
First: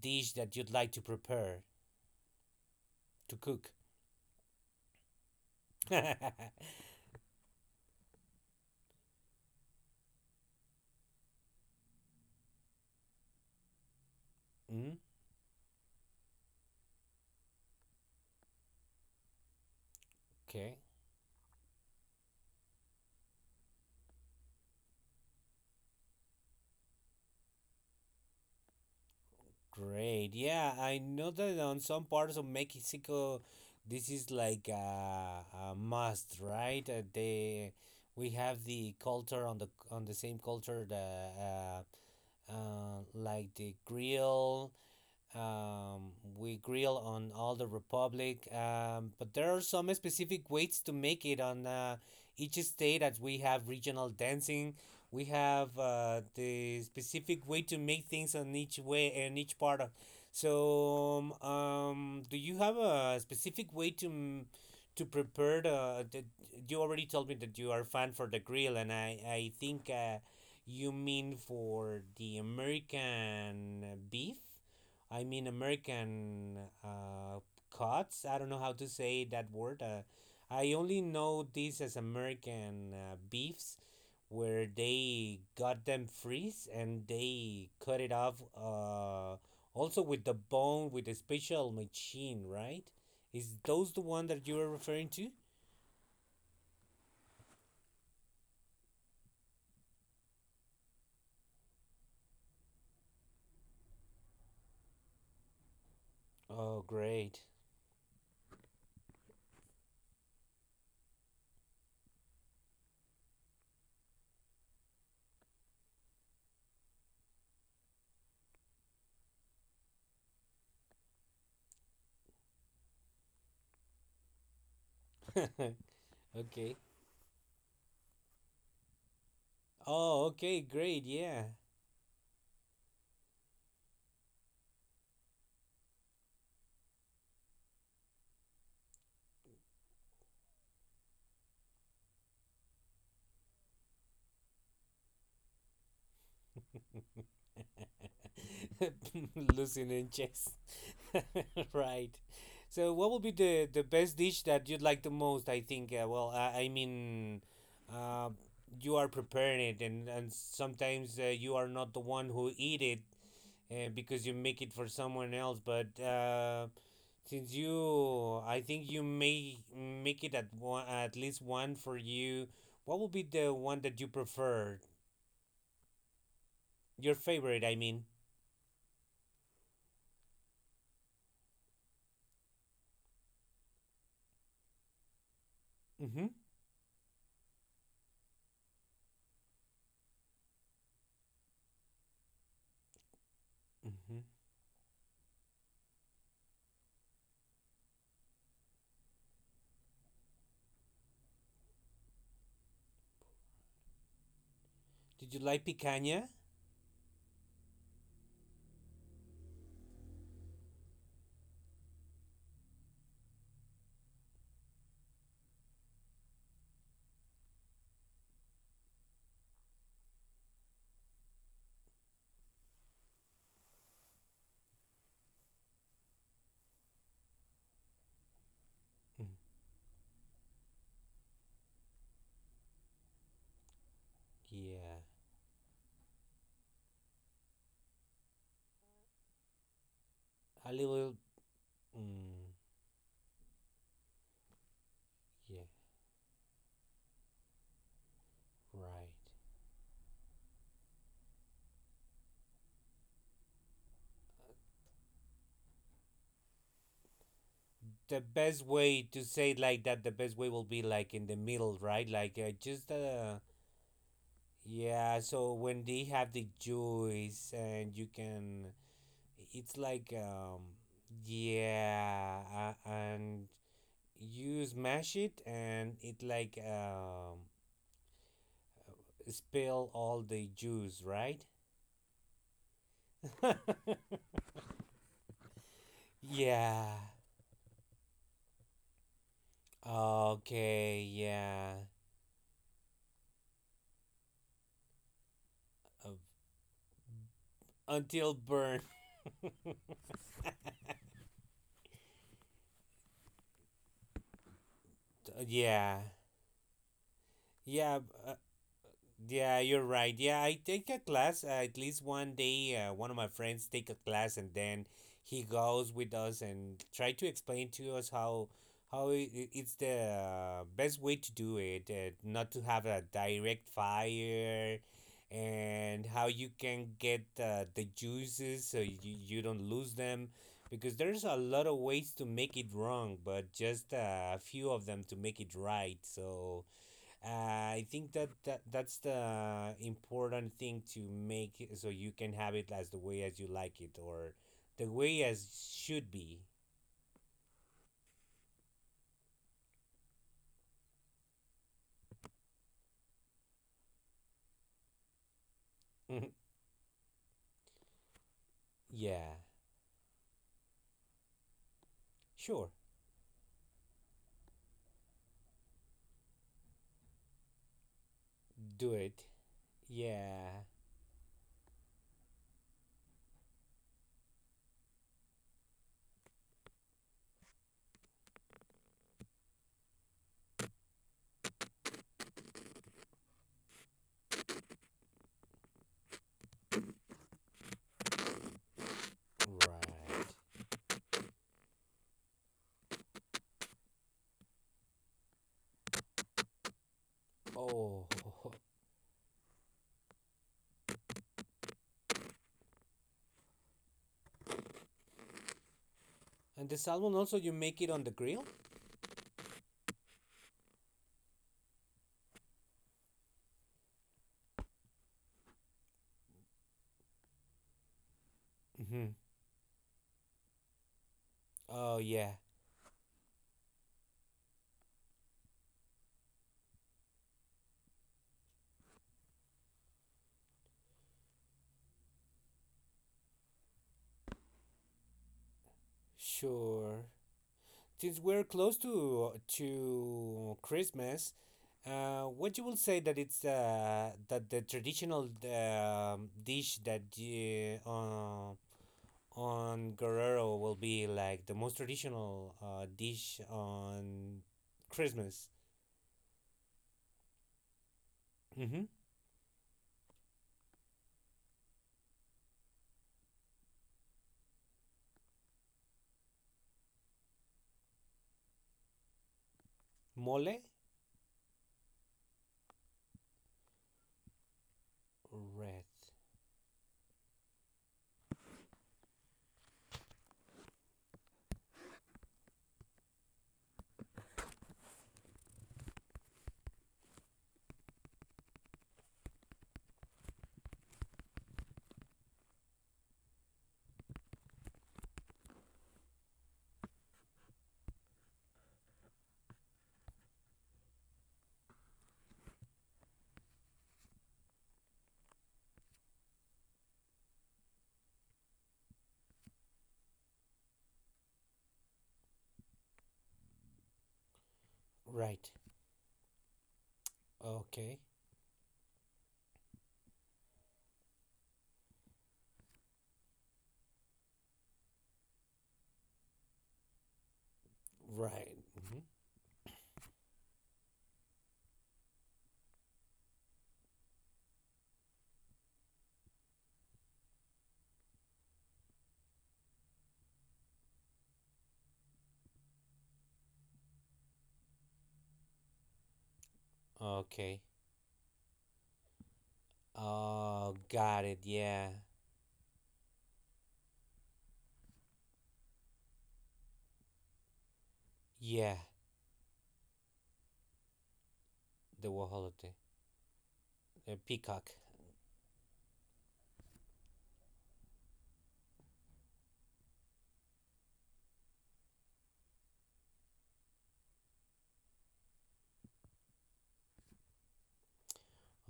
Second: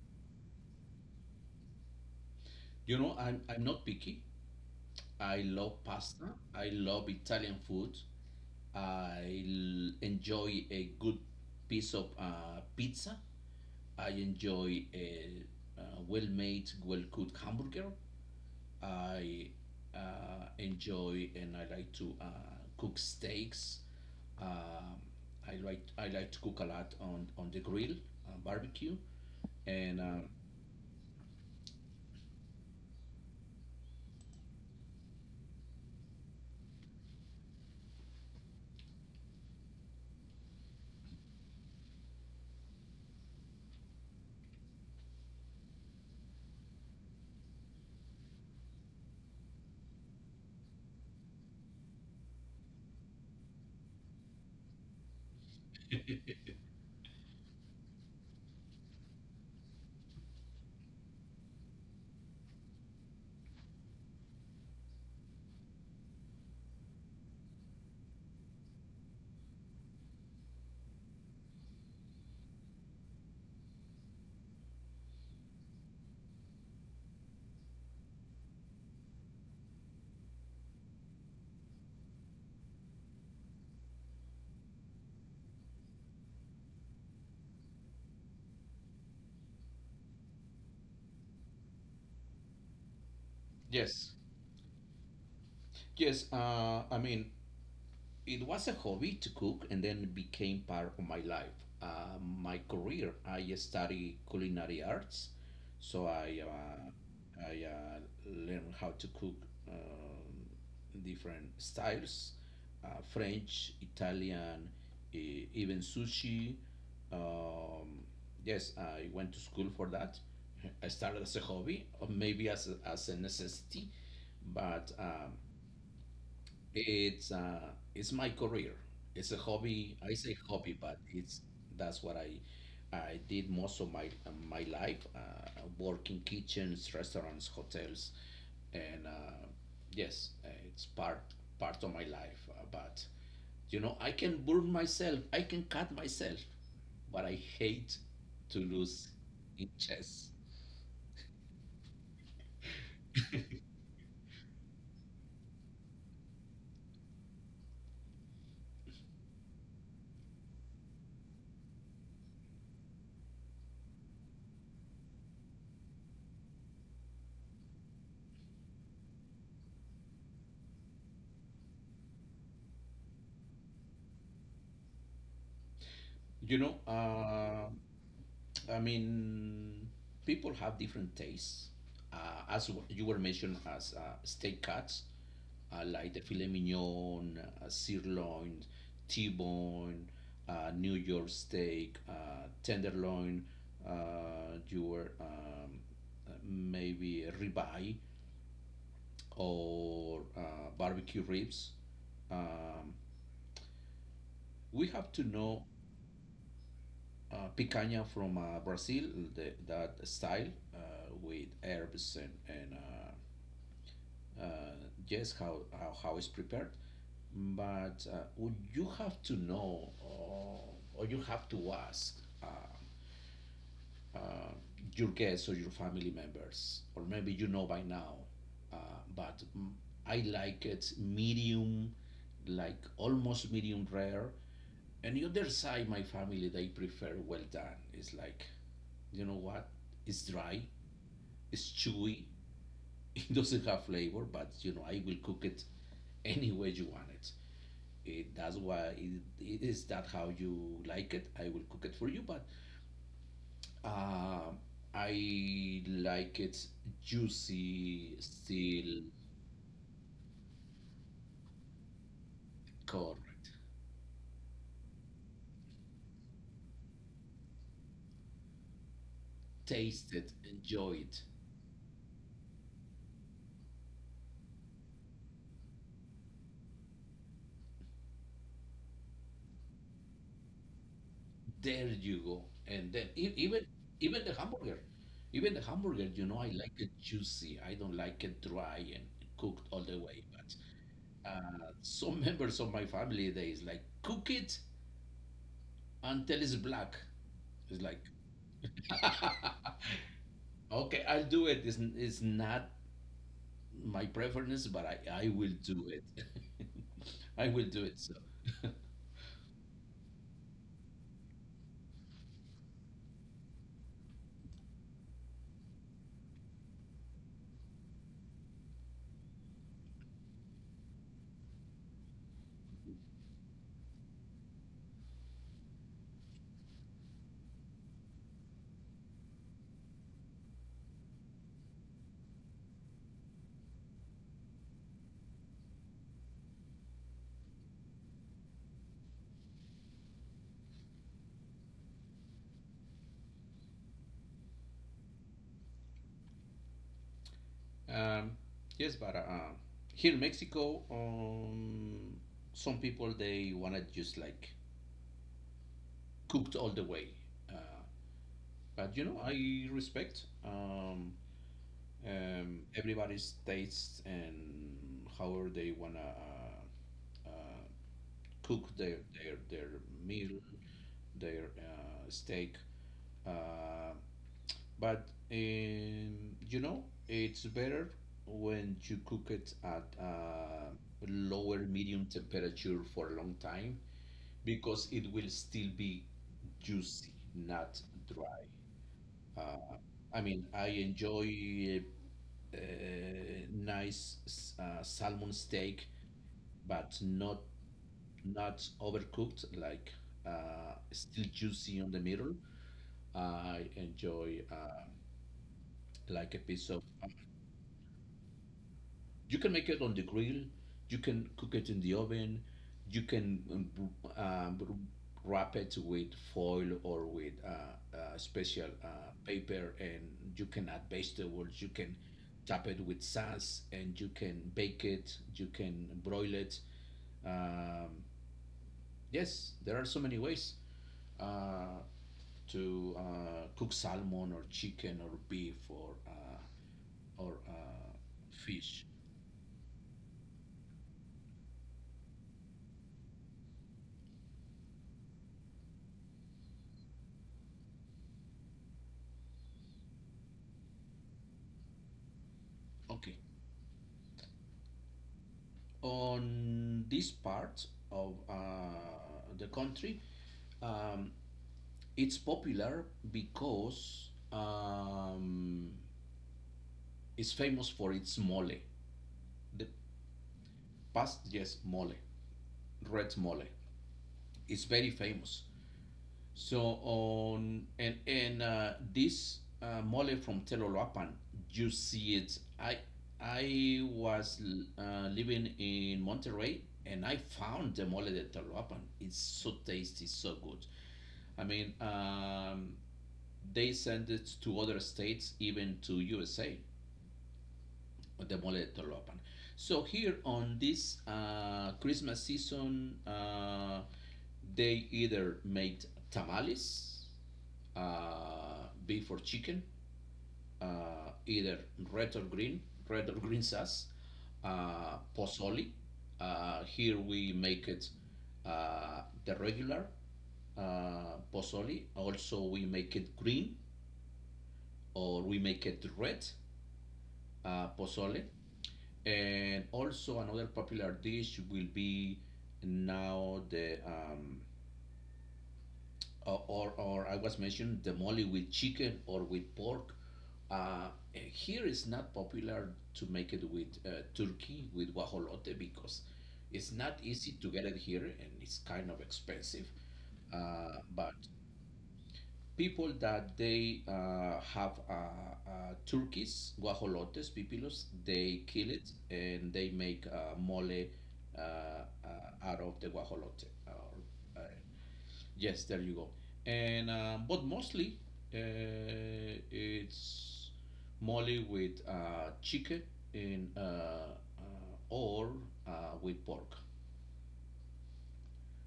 Speaker 2: dish that you'd like to prepare
Speaker 1: you know,
Speaker 2: to
Speaker 1: I'm
Speaker 2: cook.
Speaker 1: not picky. I love pasta. I love Italian food. Enjoy a good piece of pizza. I enjoy
Speaker 2: Mm?
Speaker 1: a, uh, well-made, well-cooked hamburger. I
Speaker 2: Okay,
Speaker 1: enjoy and I like to cook steaks. Um, I like to cook a lot on the grill, barbecue, and
Speaker 2: great. Yeah, I know that on some parts of Mexico, this is like a must, right? They we have the culture on the same culture the uh, like the grill Um, we grill on all the republic, but there are some specific ways to make it on each state. As we have regional dancing, we have the specific way to make things on each way and each part of. So, do you have a specific way to to prepare? You already told me that you are fan for the grill, and I think you mean for the American beef. I mean American uh, cuts. I don't know how to say that word. I only know this as American beefs, where they got them freeze and they cut it off. Also with the bone with a special machine, right? Is those the
Speaker 1: yes,
Speaker 2: one that you are referring to?
Speaker 1: yes. I mean, it was a hobby to cook and then it became part of my life my career. I study culinary arts, so i
Speaker 2: Oh, great.
Speaker 1: uh, i uh, learned how to cook different styles, uh, french, italian, even sushi. um, yes, I went to school for that. I started as a hobby or maybe as a necessity, but
Speaker 2: Okay.
Speaker 1: it's uh, it's my career. It's a hobby. I
Speaker 2: Oh,
Speaker 1: say
Speaker 2: okay,
Speaker 1: hobby, but
Speaker 2: great.
Speaker 1: it's
Speaker 2: Yeah.
Speaker 1: that's what I did most of my my life. Work in kitchens, restaurants, hotels, and yes, it's part part of my life. But you know, I can burn myself. I can cut myself, but I hate to lose in
Speaker 2: Losing in
Speaker 1: chess.
Speaker 2: chess. Right. So, what would be the best dish that you'd like the most? I think, well, I mean, uh, you are preparing it, and sometimes you are not the one who eat it because you make it for someone else. But since you, I think you may make it at, one, at least one for you, what would be the one that you prefer?
Speaker 1: You know,
Speaker 2: Your favorite, I mean.
Speaker 1: I mean, people have different tastes. As you were mentioned, as steak cuts, like the
Speaker 2: Mm-hmm.
Speaker 1: filet mignon, sirloin, T-bone, New York steak, tenderloin,
Speaker 2: Mm-hmm.
Speaker 1: your maybe a ribeye or barbecue ribs. Um, we have to
Speaker 2: Did you like
Speaker 1: know
Speaker 2: picanha?
Speaker 1: picanha from Brazil, the, that style uh, with herbs and uh, yes, how it's prepared. But you have to know or you have to ask uh, uh, your guests or your family members, or maybe you know by now, uh,
Speaker 2: Mm.
Speaker 1: but mm, I like it medium, like almost medium rare,
Speaker 2: Yeah.
Speaker 1: and the other side my family they prefer well done. It's like, you know what, it's dry,
Speaker 2: A little.
Speaker 1: it's chewy,
Speaker 2: Mm,
Speaker 1: it doesn't have flavor. But you know, I will cook
Speaker 2: yeah.
Speaker 1: it any way you want it. That's why
Speaker 2: Right.
Speaker 1: it is, that how you like it, I will cook it for you. But um I like it juicy
Speaker 2: The best
Speaker 1: still.
Speaker 2: way to say it like that, the best way will be like in the middle, right? Like just.
Speaker 1: Correct.
Speaker 2: Yeah. So when they have the juice and you can, it's like
Speaker 1: Taste it,
Speaker 2: um.
Speaker 1: enjoy it.
Speaker 2: Yeah. And you smash it and it like spill all the juice, right?
Speaker 1: There you go. And then even even the hamburger, even the hamburger, you know, I like
Speaker 2: Yeah.
Speaker 1: it juicy. I don't like it dry and cooked all the way. But
Speaker 2: Okay, yeah.
Speaker 1: some members of my family, they is like cook it
Speaker 2: Uh,
Speaker 1: until it's black. It's like
Speaker 2: until burn.
Speaker 1: okay, I'll do it. It's not my preference, but I will do
Speaker 2: Yeah.
Speaker 1: it. I will do
Speaker 2: Yeah,
Speaker 1: it. So,
Speaker 2: uh, Yeah, you're right. Yeah, I take a class at least one day. One of my friends take a class, and then he goes with us and try to explain to us how it's the best way to do it, not to have a direct fire, and how you can get the juices so you don't lose them, because there's a lot of ways to make it wrong, but just a few of them to make it right. So I think that, that's the important thing to make it so you can have it as the way as you like it or the way as should be.
Speaker 1: um, yes, but here in Mexico, some people they wanna just like cooked all the way. Uh, but you know,
Speaker 2: Yeah,
Speaker 1: I respect
Speaker 2: sure,
Speaker 1: everybody's tastes and however they wanna uh, cook
Speaker 2: do
Speaker 1: their
Speaker 2: it.
Speaker 1: their meal,
Speaker 2: Yeah,
Speaker 1: their steak. Uh, but You know, it's better when you cook it at lower medium temperature for a long time because it will still be juicy, not dry. Uh, I
Speaker 2: right.
Speaker 1: mean, I enjoy uh, nice salmon steak, but not
Speaker 2: Oh,
Speaker 1: not overcooked, like still juicy on the middle. I enjoy like a
Speaker 2: and
Speaker 1: piece
Speaker 2: the
Speaker 1: of
Speaker 2: salmon also you make it on the grill?
Speaker 1: you can make it on the grill. You can cook it in the oven. You can um, wrap it with foil or with special
Speaker 2: Hmm.
Speaker 1: paper, and you can add vegetables. You
Speaker 2: Oh
Speaker 1: can
Speaker 2: yeah,
Speaker 1: top it with sauce, and you can bake it. You can broil it. Um, yes, there are so many ways. Uh, to cook salmon or chicken or beef or uh,
Speaker 2: sure.
Speaker 1: or uh,
Speaker 2: Since we're close
Speaker 1: fish.
Speaker 2: to Christmas, what you will say that it's that the traditional dish that you, on Guerrero will be like the most traditional
Speaker 1: Okay,
Speaker 2: dish on Christmas.
Speaker 1: on this part of
Speaker 2: Mm-hmm.
Speaker 1: the country, um, it's popular because it's famous for its mole. The
Speaker 2: Mole
Speaker 1: past, yes, mole, red mole. It's very famous.
Speaker 2: red.
Speaker 1: So on and This mole from Telolapan, you see it. I was living in Monterrey and I found the mole de Telolapan. It's so tasty, so good. I mean, they send it to other states, even to USA. The mole Tolopan. So here on this Christmas season, they either made tamales, beef or chicken, either red or green, red or green sauce,
Speaker 2: Right.
Speaker 1: pozole. Here we make it
Speaker 2: Okay.
Speaker 1: the regular pozole. Also, we make it green or we make it red pozole.
Speaker 2: Right. Mm-hmm.
Speaker 1: And also another popular dish will be now the or I was mentioned the molly with chicken or with pork. Uh, Here it's not popular to make it with turkey, with guajolote, because it's not easy to
Speaker 2: Okay.
Speaker 1: get it here and it's kind of expensive.
Speaker 2: Oh,
Speaker 1: But
Speaker 2: got it. Yeah.
Speaker 1: people that they have uh, turkeys, guajolotes, pipilos, they kill
Speaker 2: Yeah.
Speaker 1: it and they make mole
Speaker 2: The
Speaker 1: out
Speaker 2: guajolote.
Speaker 1: of the guajolote.
Speaker 2: The peacock.
Speaker 1: Yes, there you go. And but mostly uh, it's mole with chicken in or uh, with pork,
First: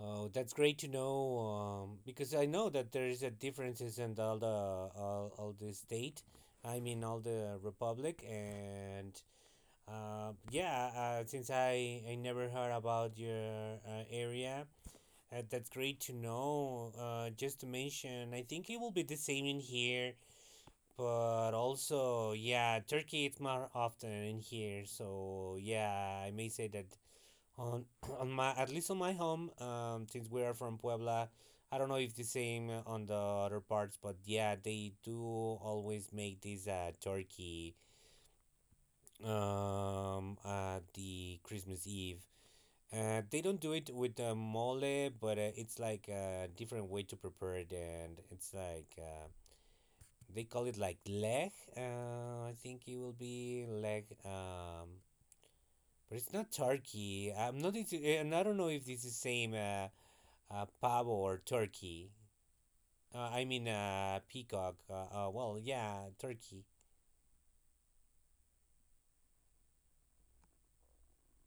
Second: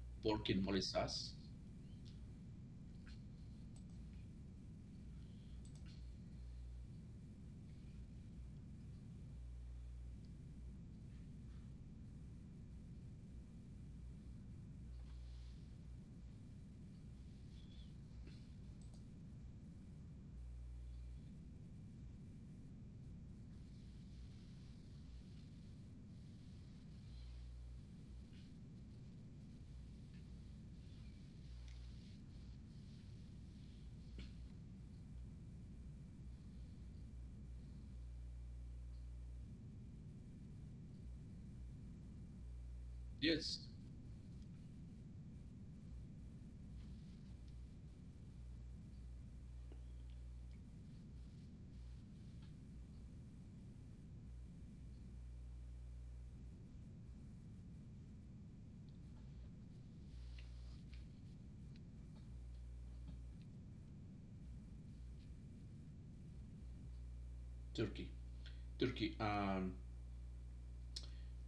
Speaker 2: Oh,
Speaker 1: pork
Speaker 2: that's
Speaker 1: in
Speaker 2: great
Speaker 1: mole
Speaker 2: to
Speaker 1: sauce.
Speaker 2: know. Because I know that there is a differences in all the all the state. I mean, all the republic and yeah. Since I never heard about your area, that's great to know. Just to mention, I think it will be the same in here. But also, yeah, Turkey it's more often in here. So yeah, I may say that on on my at least on my home since we are from Puebla. I don't know if the same on the other parts, but yeah, they do always make this turkey at the Christmas Eve. They
Speaker 1: Yes,
Speaker 2: don't do it with the mole, but it's like a different way to prepare it, and it's like they call it like leg. I think it will be leg, but it's not turkey I'm not into, and I don't know if this is same pavo or turkey. I mean, peacock. Well, yeah, turkey.
Speaker 1: turkey, turkey.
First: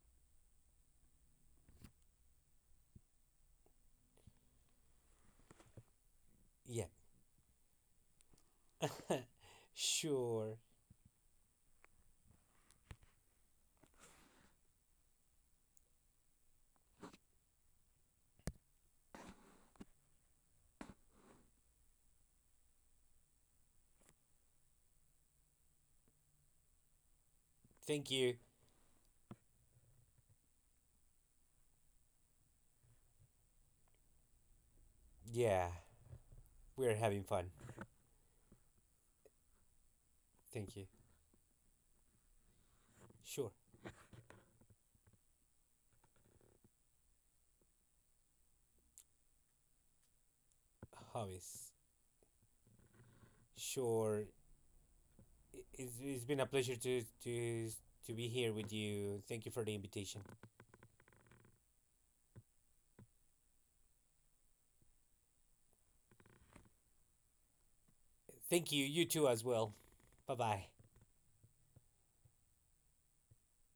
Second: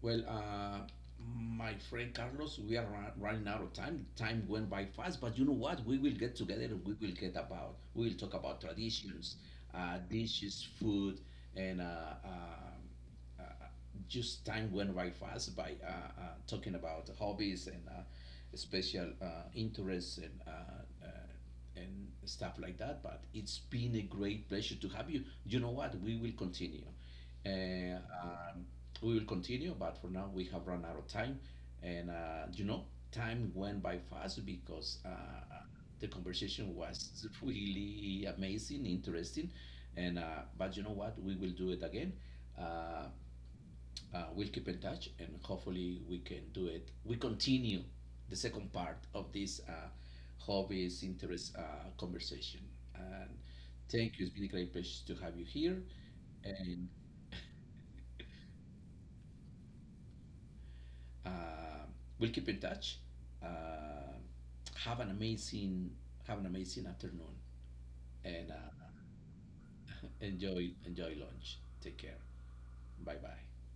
Speaker 1: Well, my friend Carlos, we are running out of time. Time went by fast, but you know what? We will get together and
Speaker 2: Yeah.
Speaker 1: we will get about, we will talk about traditions,
Speaker 2: Sure.
Speaker 1: dishes, food, and uh, just time went by fast by talking about hobbies and special interests and uh, and stuff like that. But it's been a great pleasure to have you. You know what? We will continue. Uh,
Speaker 2: Thank you.
Speaker 1: um, we will continue, but for now we have run out of time. And you know, time went by fast because
Speaker 2: Yeah,
Speaker 1: the conversation
Speaker 2: we're having
Speaker 1: was
Speaker 2: fun.
Speaker 1: really amazing, interesting. And
Speaker 2: Thank
Speaker 1: but you
Speaker 2: you.
Speaker 1: know what? We will do it again. Uh,
Speaker 2: Sure.
Speaker 1: we'll keep in touch and hopefully we can do it. We continue the second part of this hobbies, interest
Speaker 2: Hobbies.
Speaker 1: conversation. And thank
Speaker 2: Sure.
Speaker 1: you. It's been a great pleasure to have you here.
Speaker 2: It's been a pleasure
Speaker 1: And
Speaker 2: to be here with you. Thank you for the invitation.
Speaker 1: uh, we'll keep in touch. Uh, have an amazing have an amazing afternoon and
Speaker 2: Thank you. You too, as well. Bye bye.
Speaker 1: enjoy enjoy lunch. Take care. Bye bye.